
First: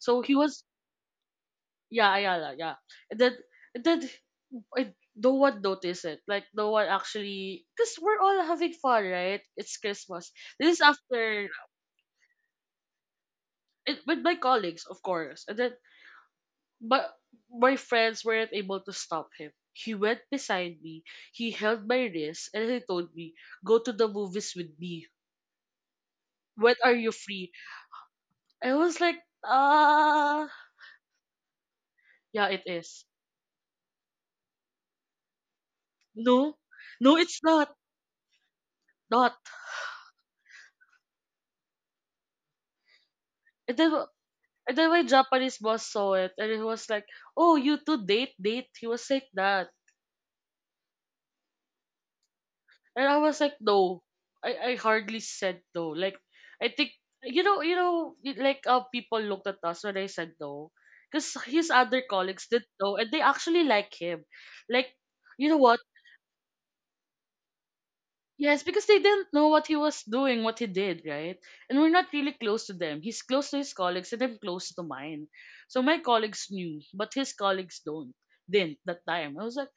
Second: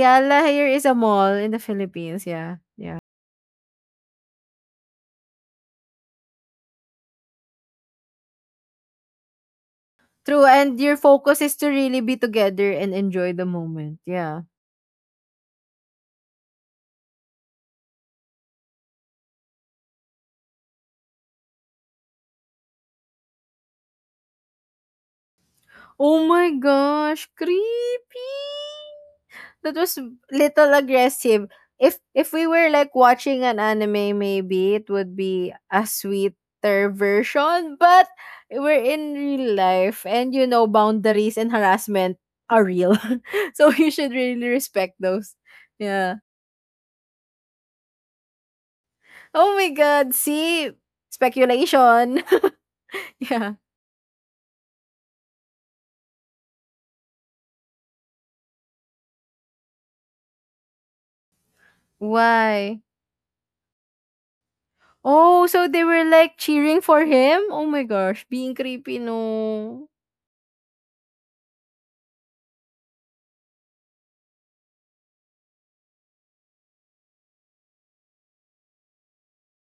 S1: So he was
S2: here is a mall in the
S1: Yeah,
S2: Philippines,
S1: Ayala,
S2: yeah.
S1: yeah. and then and then I, no one noticed it. Like no one actually, because we're all having fun, right? It's Christmas.
S2: True, and
S1: This is
S2: your focus
S1: after
S2: is to really be together and enjoy the moment,
S1: it, with my
S2: yeah.
S1: colleagues, of course, and then, but my friends weren't able to stop him. He went beside me. He held my wrist and he told me, "Go to the movies with me.
S2: Oh my
S1: When are you
S2: gosh,
S1: free?"
S2: creepy!
S1: I was like,
S2: That was
S1: "Ah,
S2: little aggressive. If
S1: yeah,
S2: we
S1: it
S2: were like
S1: is.
S2: watching an anime, maybe it would be a
S1: No,
S2: sweeter
S1: no, it's not,
S2: version. But we're in
S1: not."
S2: real life, and you know boundaries and harassment are real, so
S1: And then,
S2: you should really
S1: and then
S2: respect
S1: my
S2: those.
S1: Japanese boss saw
S2: Yeah.
S1: it and he was like, oh, you two date, date. He was like
S2: Oh my
S1: that.
S2: God! See, speculation.
S1: And I was
S2: Yeah.
S1: like, no. I hardly said no. Like I think, you know, like how people looked at us when I said no. Because his other colleagues did
S2: Why?
S1: know and they actually like him. Like,
S2: Oh,
S1: you know
S2: so
S1: what?
S2: they were like cheering for him. Oh my gosh, being
S1: Yes, because they
S2: creepy,
S1: didn't know what he
S2: no.
S1: was doing, what he did, right? And we're not really close to them. He's close to his colleagues and I'm close to mine. So my colleagues knew, but his colleagues don't didn't that time. I was like,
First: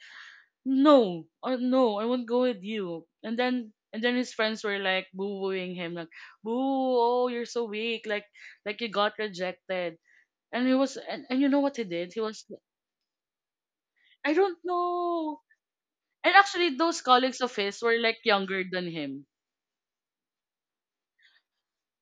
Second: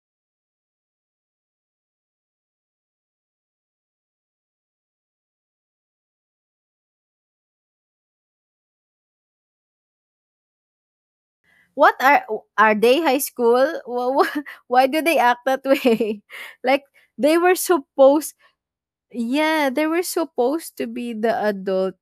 S1: no, no, I won't go with you. And then his friends were like booing him, like, boo, oh, you're so weak, like, you got rejected. And you know what he
S2: What
S1: did? He was,
S2: are they high school? Wha-
S1: I
S2: wha-
S1: don't
S2: Why do they
S1: know.
S2: act that way?
S1: And actually
S2: Like
S1: those
S2: they
S1: colleagues
S2: were
S1: of his were like
S2: supposed
S1: younger than him.
S2: yeah, they were supposed to be the adult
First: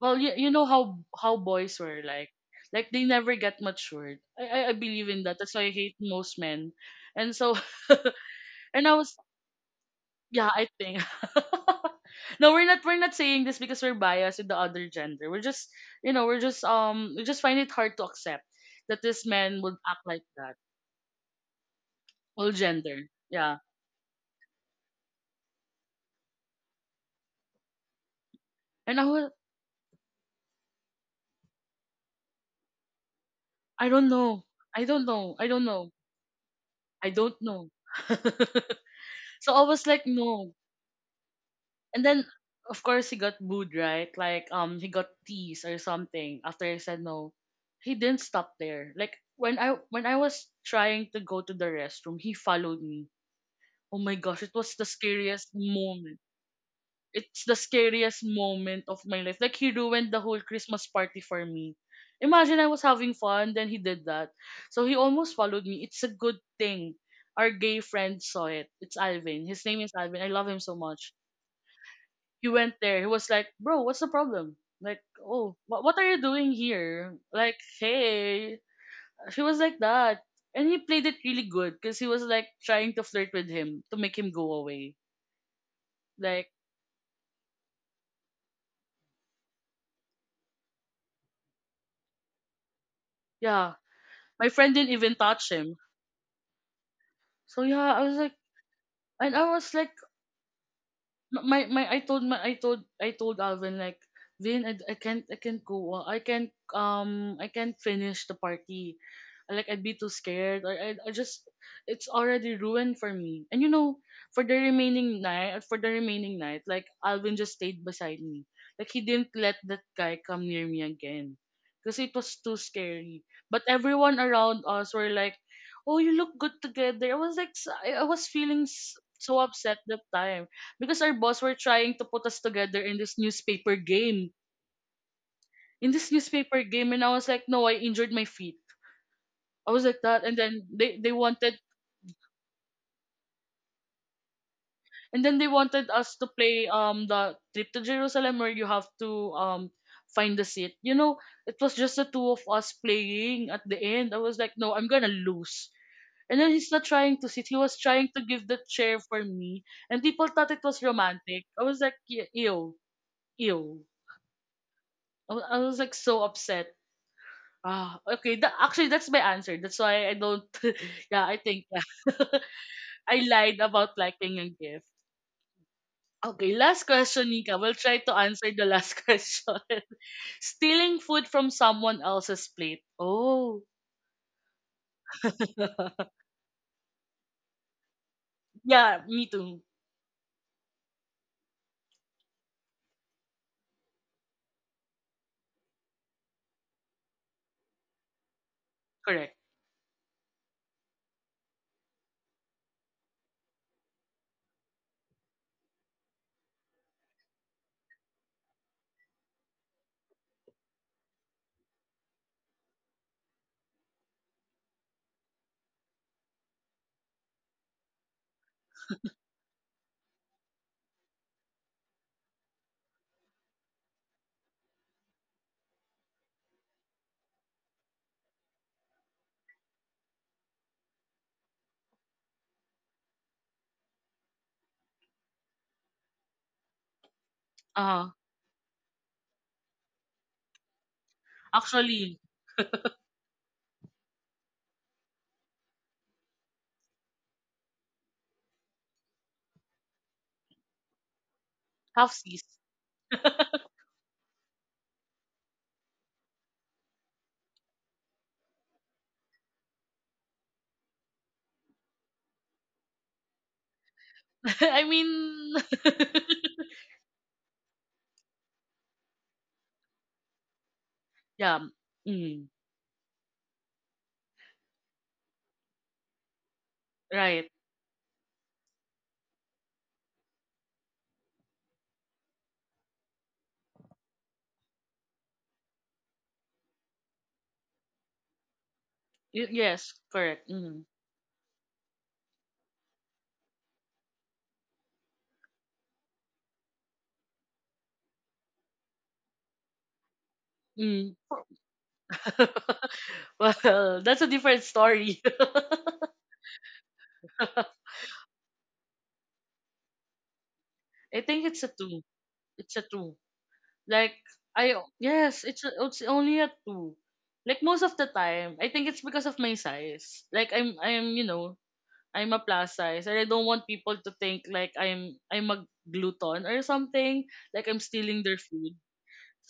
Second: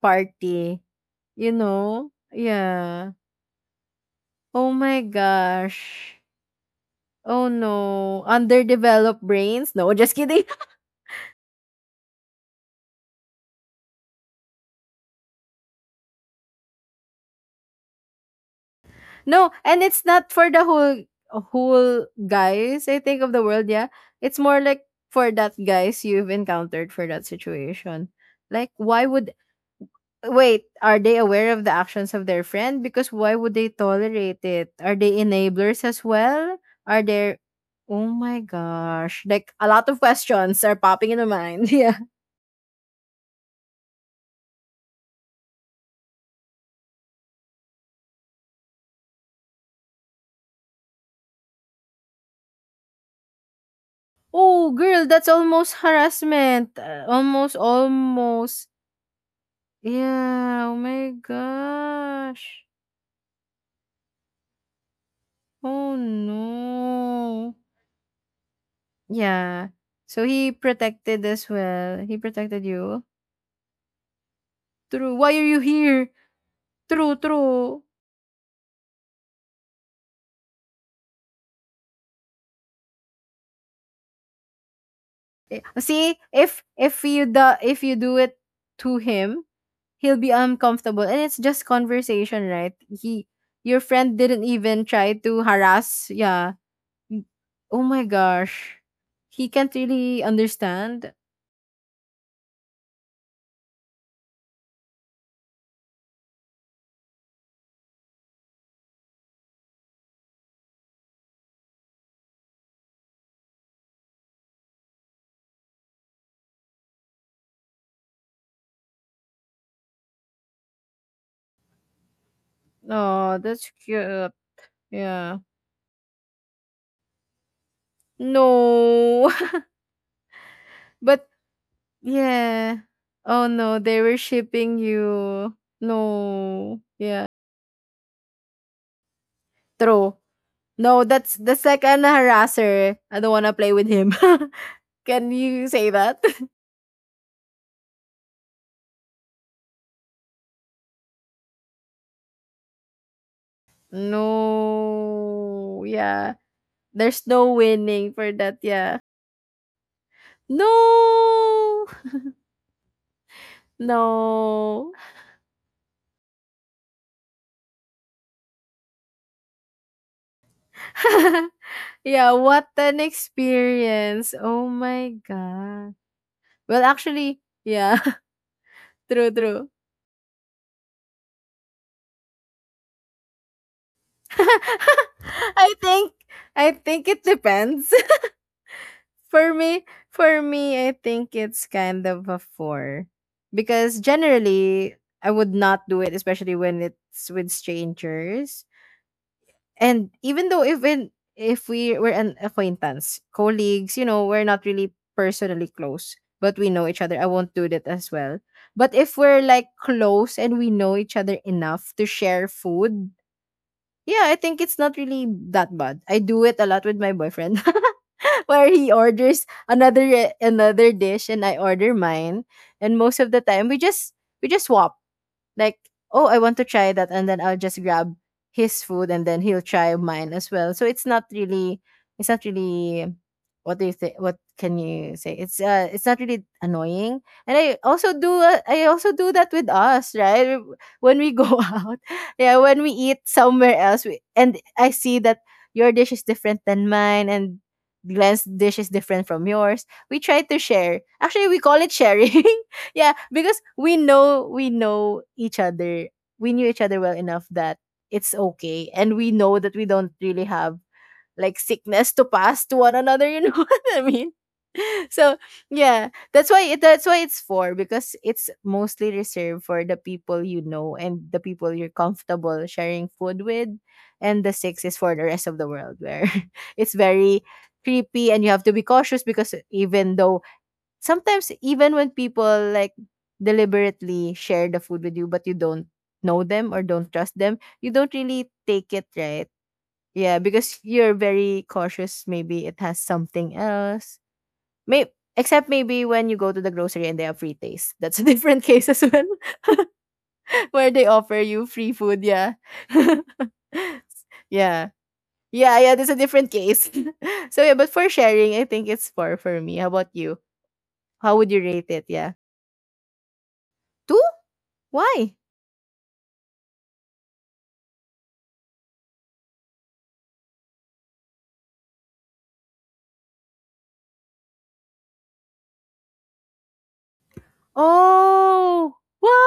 S1: Well, you know
S2: party,
S1: how
S2: you
S1: boys were
S2: know?
S1: like. Like they
S2: Yeah.
S1: never get matured. I
S2: Oh my
S1: believe in that. That's why I hate
S2: gosh.
S1: most men. And
S2: Oh
S1: so
S2: no.
S1: and I was,
S2: Underdeveloped brains? No, just kidding.
S1: yeah, I think. No, we're not saying this because we're biased in the other gender. We're just, you know, we're just we just find it hard to accept that this
S2: No,
S1: man would
S2: and
S1: act
S2: it's
S1: like
S2: not for
S1: that.
S2: the whole
S1: All
S2: guys,
S1: gender.
S2: I think of the
S1: Yeah.
S2: world, yeah. It's more like for that guys you've encountered for that situation. Like
S1: And I
S2: why
S1: was,
S2: would wait, are they aware of the actions of their friend? Because why would they
S1: I don't know.
S2: tolerate it?
S1: I
S2: Are
S1: don't
S2: they
S1: know. I don't
S2: enablers
S1: know.
S2: as well? Are
S1: I don't
S2: there
S1: know.
S2: oh my gosh.
S1: So
S2: Like
S1: I
S2: a
S1: was
S2: lot of
S1: like, no.
S2: questions are popping in my mind. Yeah.
S1: And then of course he got booed, right? Like he got teased or something after I said no. He didn't stop there. Like when I was trying to go to the restroom, he followed me. Oh my gosh, it was
S2: Oh,
S1: the
S2: girl, that's
S1: scariest
S2: almost
S1: moment.
S2: harassment.
S1: It's the
S2: Almost
S1: scariest
S2: almost.
S1: moment of my life. Like he ruined the whole
S2: Yeah. Oh
S1: Christmas
S2: my
S1: party for me. Imagine I
S2: gosh.
S1: was having fun, then he did that. So he almost followed me.
S2: Oh
S1: It's a good thing. Our
S2: no.
S1: gay friend saw it. It's Alvin. His
S2: Yeah.
S1: name is Alvin. I
S2: So
S1: love
S2: he
S1: him so much.
S2: protected as well. He
S1: He
S2: protected
S1: went there. He
S2: you.
S1: was like, "Bro, what's the problem?" Like,
S2: True. Why are
S1: "Oh,
S2: you
S1: what are
S2: here?
S1: you doing here?"
S2: True,
S1: Like,
S2: true.
S1: "Hey." He was like that. And he played it really good because he was like trying to flirt with him to make him go away,
S2: Eh, see,
S1: like.
S2: if you the if you do it to him, he'll be uncomfortable, and it's just conversation, right? He,
S1: Yeah,
S2: your friend
S1: my
S2: didn't
S1: friend
S2: even
S1: didn't even
S2: try to
S1: touch him.
S2: harass. Yeah. Mm.
S1: So
S2: Oh
S1: yeah, I
S2: my
S1: was like,
S2: gosh,
S1: and I
S2: he
S1: was
S2: can't
S1: like,
S2: really understand.
S1: my I told my, I told Alvin, like, Vin, I can't, I can't go on. I can't finish the party. Like I'd be too scared, or I just, it's already ruined for me. And you know, for the remaining night, for the remaining night, like Alvin just stayed beside me. Like he didn't let that guy come near me again. Because it was too scary.
S2: Oh,
S1: But
S2: that's
S1: everyone
S2: cute.
S1: around us were like,
S2: Yeah.
S1: oh, you look good together. I was like, I was feeling
S2: No,
S1: so upset that time. Because our
S2: but
S1: boss were trying to put us together
S2: yeah.
S1: in this
S2: Oh
S1: newspaper
S2: no, they were
S1: game.
S2: shipping you.
S1: In this newspaper
S2: No.
S1: game, and I
S2: Yeah.
S1: was like, no, I injured my feet. I was like
S2: True.
S1: that, and then
S2: No,
S1: they
S2: that's the
S1: wanted,
S2: second harasser. I don't wanna play with him.
S1: and
S2: Can
S1: then they
S2: you
S1: wanted
S2: say
S1: us
S2: that?
S1: to play, the trip to Jerusalem, where you have to find the seat. You know, it was just the two of us playing at the end. I was like, no, I'm gonna lose.
S2: No. Yeah.
S1: And then he's not trying to
S2: There's
S1: sit. He
S2: no
S1: was trying
S2: winning
S1: to
S2: for
S1: give the
S2: that.
S1: chair
S2: Yeah.
S1: for me, and people thought it was romantic. I was
S2: No.
S1: like, "Ye- ew, ew."
S2: No.
S1: I was like so upset. Ah, okay. That, actually, that's my answer. That's why I don't. Yeah, I think, yeah.
S2: Yeah. What an
S1: I lied about
S2: experience.
S1: liking a
S2: Oh
S1: gift.
S2: my God.
S1: Okay, last
S2: Well,
S1: question,
S2: actually,
S1: Nika. We'll try
S2: yeah.
S1: to answer the last
S2: True,
S1: question.
S2: true.
S1: Stealing food from someone else's plate. Oh.
S2: I think, I think it depends.
S1: Yeah, me
S2: For
S1: too.
S2: me, for me, I think it's kind of a four because generally I would not do it, especially when it's with strangers.
S1: Correct.
S2: And even if we were an acquaintance, colleagues, you know, we're not really personally close, but we know each other. I won't do that as well. But if we're like close and we know each other enough to share food, yeah, I think it's not really that bad. I do it a lot with my boyfriend. Where he orders another dish and I order mine and most of the time we just swap like oh, I want to try that and then I'll just grab his food and then he'll try mine as well so it's not really, what do you think, what can you say, it's uh, it's not really annoying. And I
S1: Uh,
S2: also do I also do that with us right when we go out
S1: actually,
S2: yeah when we eat somewhere else and I see that your dish is different than mine and Glenn's dish is different from yours, we try to share, actually we call it
S1: half seas.
S2: sharing. Yeah, because we know each other. We knew each other well enough that it's okay, and we know that we don't really have like sickness to pass to one another. You know what I mean?
S1: I
S2: So
S1: mean,
S2: yeah, that's why it's for, because it's mostly reserved for the people you know and the
S1: yeah.
S2: people you're
S1: Mm,
S2: comfortable sharing food with, and the six is for the rest of the world where it's very
S1: right.
S2: creepy and you have to be cautious because even though sometimes even when people like deliberately share the food with you but you don't know them or don't trust them, you don't really take it right.
S1: Yes,
S2: Yeah,
S1: correct.
S2: because
S1: Mm,
S2: you're very cautious. Maybe it has something else. May except maybe when you go to the grocery and they have free taste. That's a different case as well, where they
S1: mm.
S2: offer you free food. Yeah,
S1: Well, that's a different
S2: yeah,
S1: story.
S2: yeah, yeah. That's a different case. So yeah, but for sharing, I think it's four for me. How about you?
S1: I
S2: How
S1: think
S2: would
S1: it's
S2: you
S1: a
S2: rate
S1: two.
S2: it? Yeah,
S1: It's a two. Like
S2: two.
S1: I
S2: Why?
S1: yes, it's only a two. Like most of the time, I think it's because of my size. Like, I'm a plus size and I don't want people to think like I'm a glutton or something, like I'm stealing their food.
S2: Oh,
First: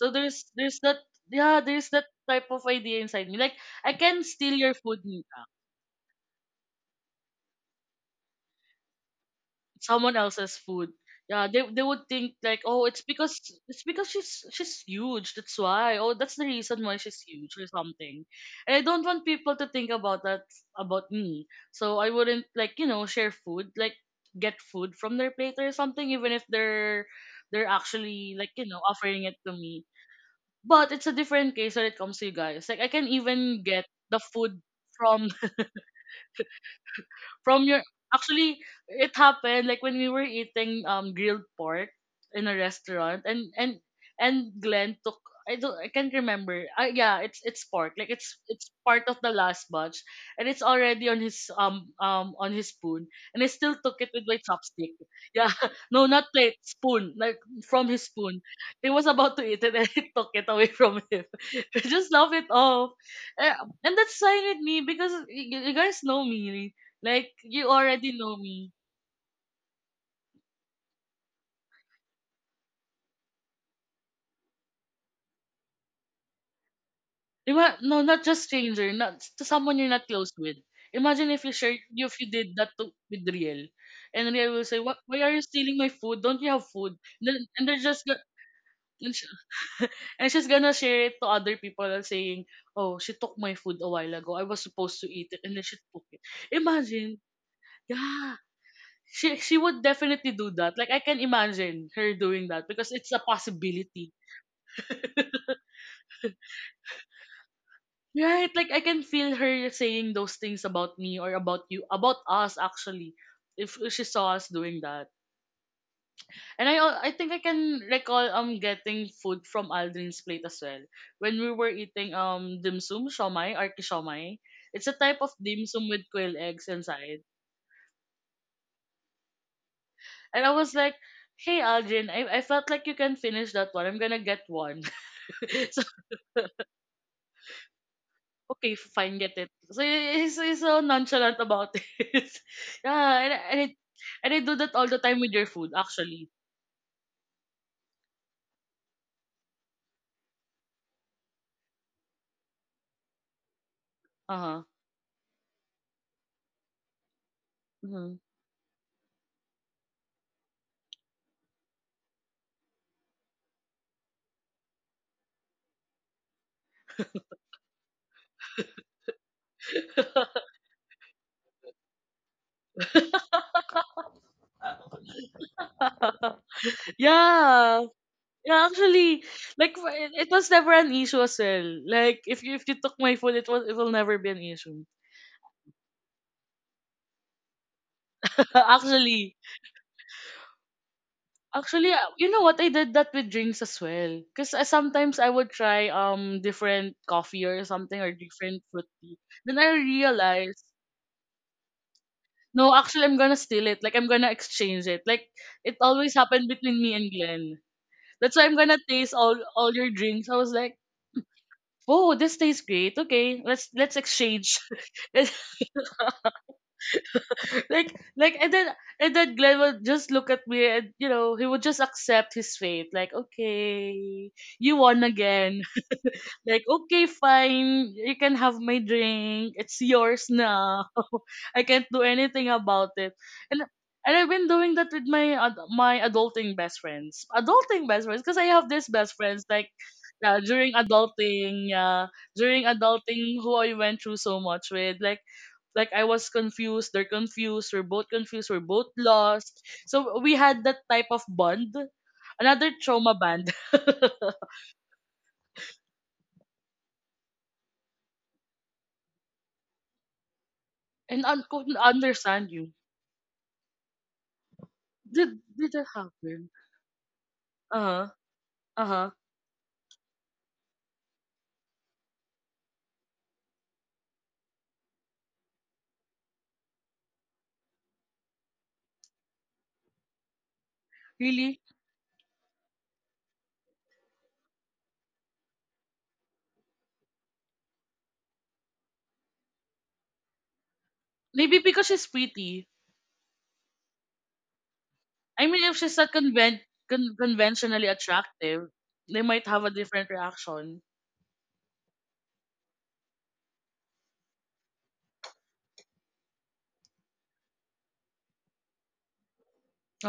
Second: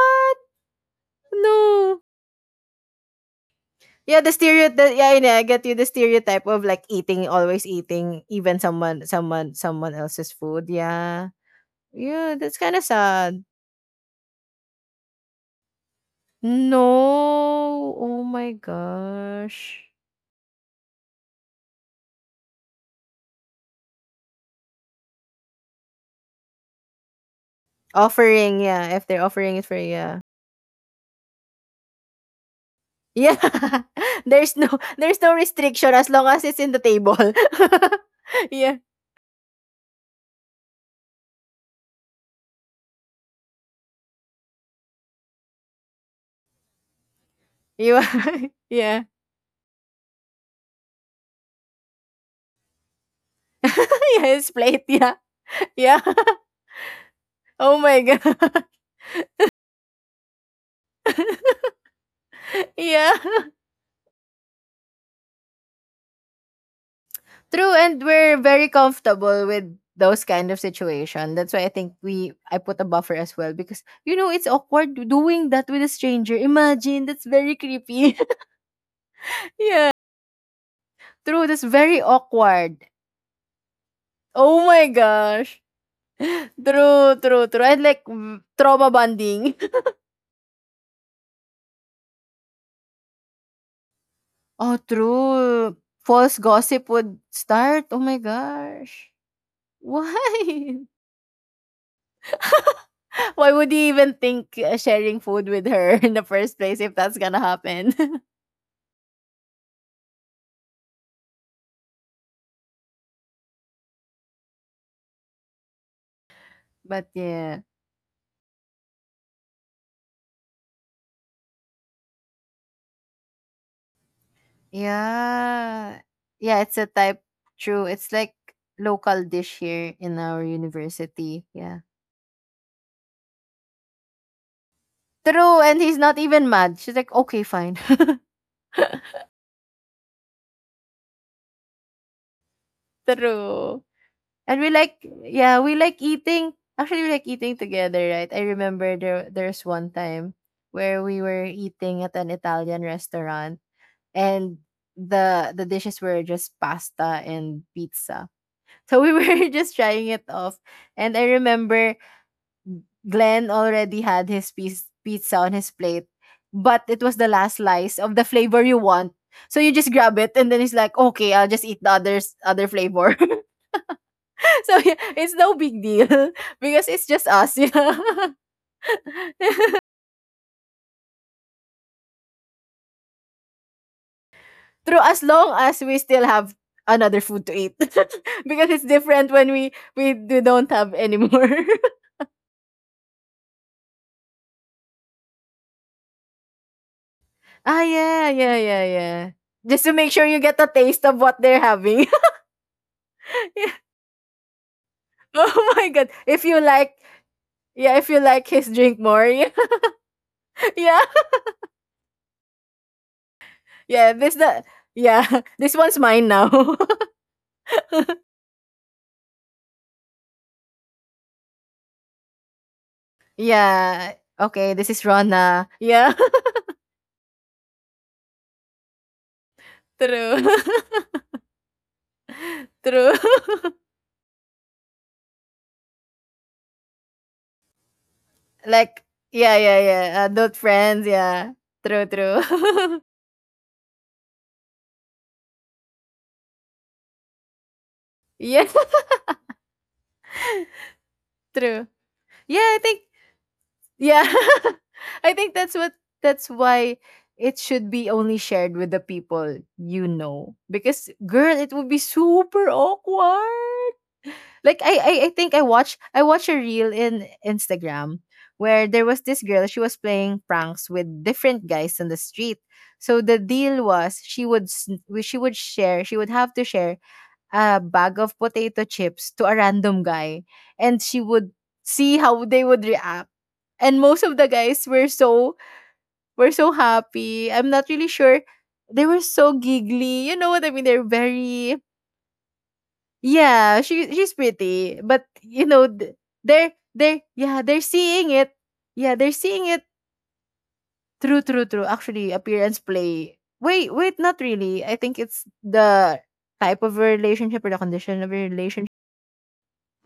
S1: So there's that, yeah, there's
S2: No.
S1: that type of idea inside me. Like I
S2: Yeah,
S1: can
S2: the
S1: steal your
S2: stereotype.
S1: food,
S2: Yeah, I know, I
S1: Nita.
S2: get you. The stereotype of like eating, always eating, even someone
S1: Someone
S2: else's
S1: else's
S2: food.
S1: food.
S2: Yeah,
S1: Yeah, they would
S2: yeah,
S1: think
S2: that's
S1: like,
S2: kind of
S1: oh,
S2: sad.
S1: it's because she's huge. That's why. Oh, that's the reason why she's huge or
S2: No. Oh
S1: something.
S2: my
S1: And I don't want people to think
S2: gosh.
S1: about that about me. So I wouldn't like, you know, share food like get food from their plate or something, even if they're they're actually, like,
S2: Offering,
S1: you know,
S2: yeah. If
S1: offering
S2: they're
S1: it to
S2: offering it for
S1: me.
S2: yeah.
S1: But it's a different case when it comes to you guys. Like I can
S2: Yeah.
S1: even get the
S2: there's
S1: food
S2: no there's
S1: from
S2: no restriction as long as it's in the table.
S1: from your, actually
S2: Yeah.
S1: it happened like when we were eating grilled pork in a restaurant and Glenn took, I can't remember. Yeah, it's pork.
S2: You
S1: Like it's it's part
S2: yeah.
S1: of the last batch and it's already on his spoon and I still took it with
S2: Yeah,
S1: my
S2: his plate,
S1: chopstick.
S2: yeah.
S1: Yeah.
S2: Yeah.
S1: No, not plate, spoon. Like
S2: Oh
S1: from
S2: my
S1: his spoon.
S2: god.
S1: He was about to eat it and I took it away from him. I just love it off.
S2: Yeah.
S1: Eh, and that's sign with me because you guys know me. Like you
S2: True, and
S1: already know
S2: we're
S1: me.
S2: very comfortable with those kind of situation. That's why I think we I put a buffer as well because you know it's awkward doing that with a stranger. Imagine that's very
S1: No,
S2: creepy.
S1: not just stranger, not to someone you're not close with. Imagine if
S2: True,
S1: you
S2: that's
S1: share
S2: very
S1: if you did that
S2: awkward.
S1: to, with Riel, and Riel will
S2: Oh
S1: say,
S2: my
S1: "What? Why are you
S2: gosh.
S1: stealing my food? Don't you have food?"
S2: True,
S1: And then,
S2: true,
S1: and
S2: true.
S1: they're
S2: And
S1: just
S2: like mm, trauma
S1: and she,
S2: bonding.
S1: and she's gonna share it to other people and saying, "Oh, she took my food a while ago. I was
S2: Oh,
S1: supposed to eat it, and then she
S2: true.
S1: took it."
S2: False gossip
S1: Imagine,
S2: would start. Oh my
S1: yeah,
S2: gosh.
S1: she would definitely do that.
S2: Why?
S1: Like I can imagine her doing that because it's a
S2: Why would he
S1: possibility.
S2: even think sharing food with her in the first place if that's gonna happen?
S1: Right, like I can feel her saying those things about me or about you, about us actually, if she saw us doing that. And I
S2: But
S1: think I
S2: yeah.
S1: can recall getting food from Aldrin's plate as well when we were eating dim sum shawmai, arki shawmai. It's a type of dim sum
S2: Yeah.
S1: with quail
S2: Yeah,
S1: eggs
S2: it's a
S1: inside.
S2: type true. It's like local dish here in our
S1: And I was like,
S2: university.
S1: "Hey
S2: Yeah.
S1: Aldrin, I felt like you can finish that one. I'm gonna get one."
S2: True. And he's not even mad. She's like, okay, fine.
S1: Okay, fine, get it. He's so nonchalant about it. Yeah,
S2: True.
S1: and I do
S2: And we
S1: that all the
S2: like
S1: time with your
S2: Yeah,
S1: food,
S2: we like
S1: actually.
S2: eating. Actually we like eating together, right? I remember there's one time where we were eating at an Italian restaurant
S1: Uh
S2: and
S1: huh.
S2: the dishes were just pasta and
S1: Hmm.
S2: pizza. So we were just trying it off. And I remember Glenn already had his pizza on his plate, but it was the last slice of the flavor you want. So you just grab it, and then it's like, okay, I'll just eat the other flavor. So yeah, it's no big deal because it's just us, you
S1: Yeah.
S2: know.
S1: Yeah, actually, it was never an issue as well. Like if you took my food, it will never be an issue.
S2: True, as long as we still have another food to eat, because it's different
S1: actually,
S2: when we don't have anymore.
S1: Actually, you know what? I did that with drinks as well. Cause I sometimes I would try different coffee or
S2: Ah,
S1: something or
S2: yeah, yeah,
S1: different fruit
S2: yeah,
S1: tea.
S2: yeah.
S1: Then I
S2: Just to make sure you get
S1: realized,
S2: a taste of what they're having.
S1: no, actually, I'm gonna steal
S2: Yeah.
S1: it. Like, I'm gonna exchange it. Like,
S2: Oh
S1: it
S2: my god!
S1: always
S2: If
S1: happened
S2: you
S1: between me
S2: like
S1: and Glenn.
S2: yeah, if you
S1: That's why
S2: like
S1: I'm
S2: his
S1: gonna
S2: drink
S1: taste
S2: more.
S1: all all your drinks. I was
S2: Yeah.
S1: like,
S2: Yeah.
S1: oh, this tastes great. Okay, let's
S2: Yeah. This
S1: exchange.
S2: the
S1: And
S2: Yeah. This one's mine now.
S1: like and then Glenn would just look at me and you know he would just accept his fate. Like,
S2: Yeah.
S1: okay,
S2: Okay,
S1: you
S2: this
S1: won
S2: is
S1: again.
S2: Rona. Yeah.
S1: Like, okay, fine, you can have my drink. It's yours
S2: True.
S1: now. I can't do anything about it.
S2: True.
S1: And and I've been doing that with my my adulting best friends. Adulting best friends, because I have these
S2: Like
S1: best friends
S2: yeah,
S1: like
S2: yeah, yeah. Adult friends, yeah. True,
S1: yeah,
S2: true.
S1: during adulting, who I went through so much with, like I was confused, they're confused, we're
S2: Yeah,
S1: both lost. So we had that type of bond,
S2: true. Yeah,
S1: another
S2: I think
S1: trauma band,
S2: yeah. I think that's why it should be only shared with the people you know. Because
S1: and I
S2: girl, it
S1: couldn't
S2: would be
S1: understand
S2: super
S1: you.
S2: awkward. Like I I
S1: Did
S2: think
S1: did that
S2: I
S1: happen?
S2: watched a reel in
S1: Uh-huh.
S2: Instagram where there
S1: Uh-huh.
S2: was this girl, she was playing pranks with different guys on the street. So the deal was she would share, she would have to share a bag of potato chips to a random guy and she would
S1: Really?
S2: see how they would react. And most of the guys were so happy. I'm not really sure they were so giggly. You know what I mean? They're
S1: Maybe
S2: very
S1: because she's pretty.
S2: yeah, she she's pretty, but
S1: I mean,
S2: you
S1: if
S2: know
S1: she's not
S2: th- they're yeah they're
S1: conventionally
S2: seeing it.
S1: attractive,
S2: Yeah,
S1: they
S2: they're
S1: might have a
S2: seeing it
S1: different reaction.
S2: through. Actually, appearance play. Wait, wait, not really. I think it's the type of a relationship or the condition of a relationship.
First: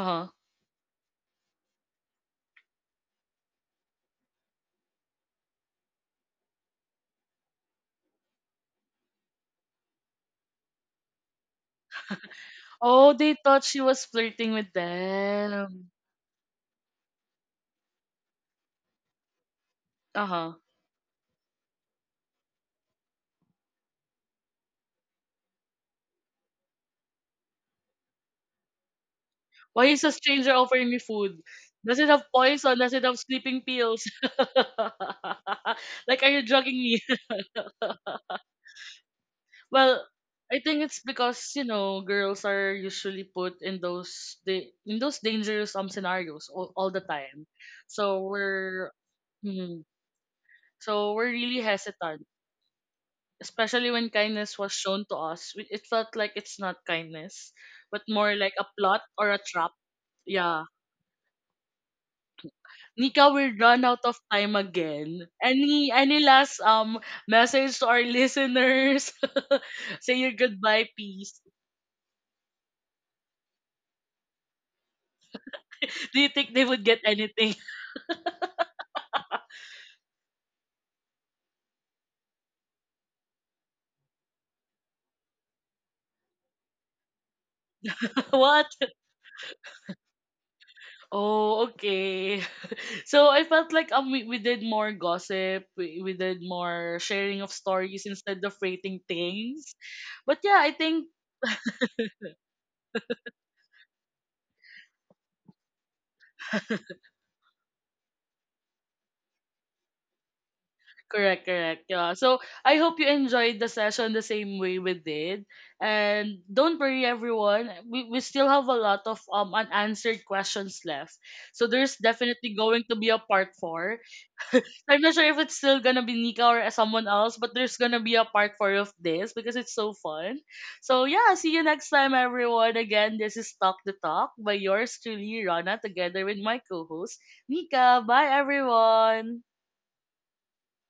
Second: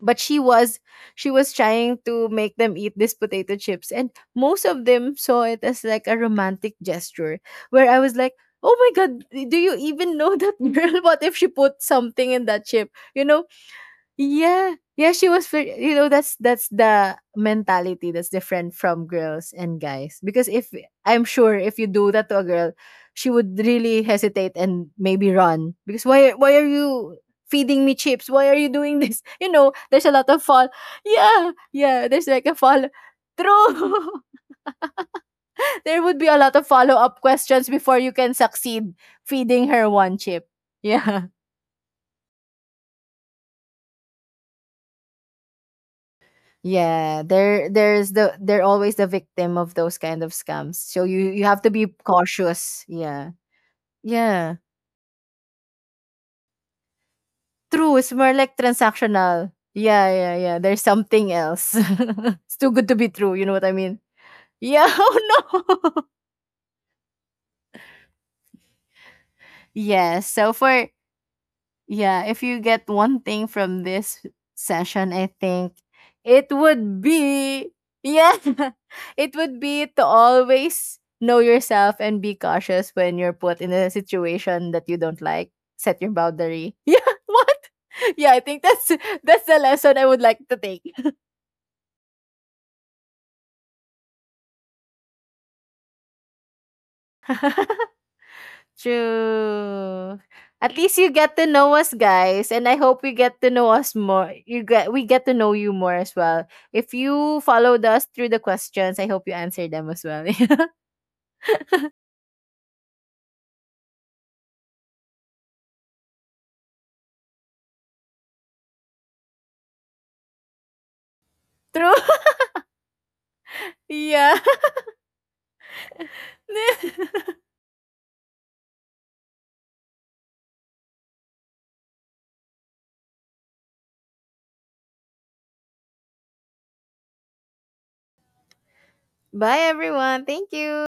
S2: But she was trying to make them eat these potato chips, and most of them saw it as like a romantic gesture. Where I was like, oh my god, do you even know that girl? What if she put something in that chip?
S1: Oh,
S2: You
S1: they
S2: know,
S1: thought she was flirting with
S2: yeah. Yeah, she was very
S1: them.
S2: you know, that's the mentality that's different from girls and guys. Because
S1: Uh-huh.
S2: if I'm sure if you do that to a girl, she would really hesitate and maybe run. Because why are you feeding me chips? Why are you doing this? You know,
S1: Why is
S2: there's
S1: a
S2: a lot of
S1: stranger
S2: fall.
S1: offering me food?
S2: Yeah.
S1: Does
S2: Yeah,
S1: it have
S2: there's like a
S1: poison?
S2: fall.
S1: Does it have sleeping pills?
S2: True. There would
S1: Like,
S2: be
S1: are
S2: a
S1: you
S2: lot of
S1: drugging me?
S2: follow-up questions before you can succeed feeding her
S1: Well,
S2: one chip.
S1: I think it's
S2: Yeah.
S1: because you know girls are usually put in those in those dangerous scenarios all the
S2: Yeah,
S1: time,
S2: there there's
S1: so
S2: the they're always
S1: we're
S2: the victim of
S1: mhm.
S2: those kind of scams. So
S1: So
S2: you
S1: we're
S2: you have
S1: really
S2: to be
S1: hesitant,
S2: cautious. Yeah.
S1: especially when
S2: Yeah.
S1: kindness was shown to us. It felt like it's not kindness,
S2: True, it's
S1: but
S2: more
S1: more
S2: like
S1: like a plot or a
S2: transactional.
S1: trap.
S2: Yeah, yeah, yeah.
S1: Yeah,
S2: There's something else. It's too good to be true,
S1: Nika,
S2: you know what
S1: we're
S2: I
S1: run
S2: mean?
S1: out of time
S2: Yeah,
S1: again.
S2: oh no.
S1: Any last message to our listeners?
S2: Yeah,
S1: Say your
S2: so for
S1: goodbye, peace.
S2: yeah, if you get one thing from this session, I think
S1: Do you
S2: it
S1: think they would
S2: would
S1: get anything?
S2: be yeah, it would be to always know yourself and be cautious when you're put in a situation that you don't like. Set your boundary. Yeah, what? Yeah, I think
S1: What?
S2: that's the lesson I would like to take.
S1: Oh, okay. So I felt like we did more gossip, we did more sharing of stories instead of rating things.
S2: True.
S1: But yeah, I
S2: At least
S1: think
S2: you get to know us, guys, and I hope you get to know us more. You get we get to know you more as well. If you followed us through the questions, I hope you answered them as well.
S1: correct, correct. Yeah. So I hope you enjoyed the session the same way we did. And don't worry everyone, we still have a lot of unanswered questions left. So
S2: True.
S1: there's definitely going to be a part 4.
S2: Yeah.
S1: I'm not sure if it's still gonna be Nika or someone else, but there's gonna be a part four of this because it's so fun. So yeah, see you next time, everyone. Again, this is Talk the Talk by yours truly, Rana, together with my co-host Nika. Bye, everyone.
S2: Bye, everyone. Thank you.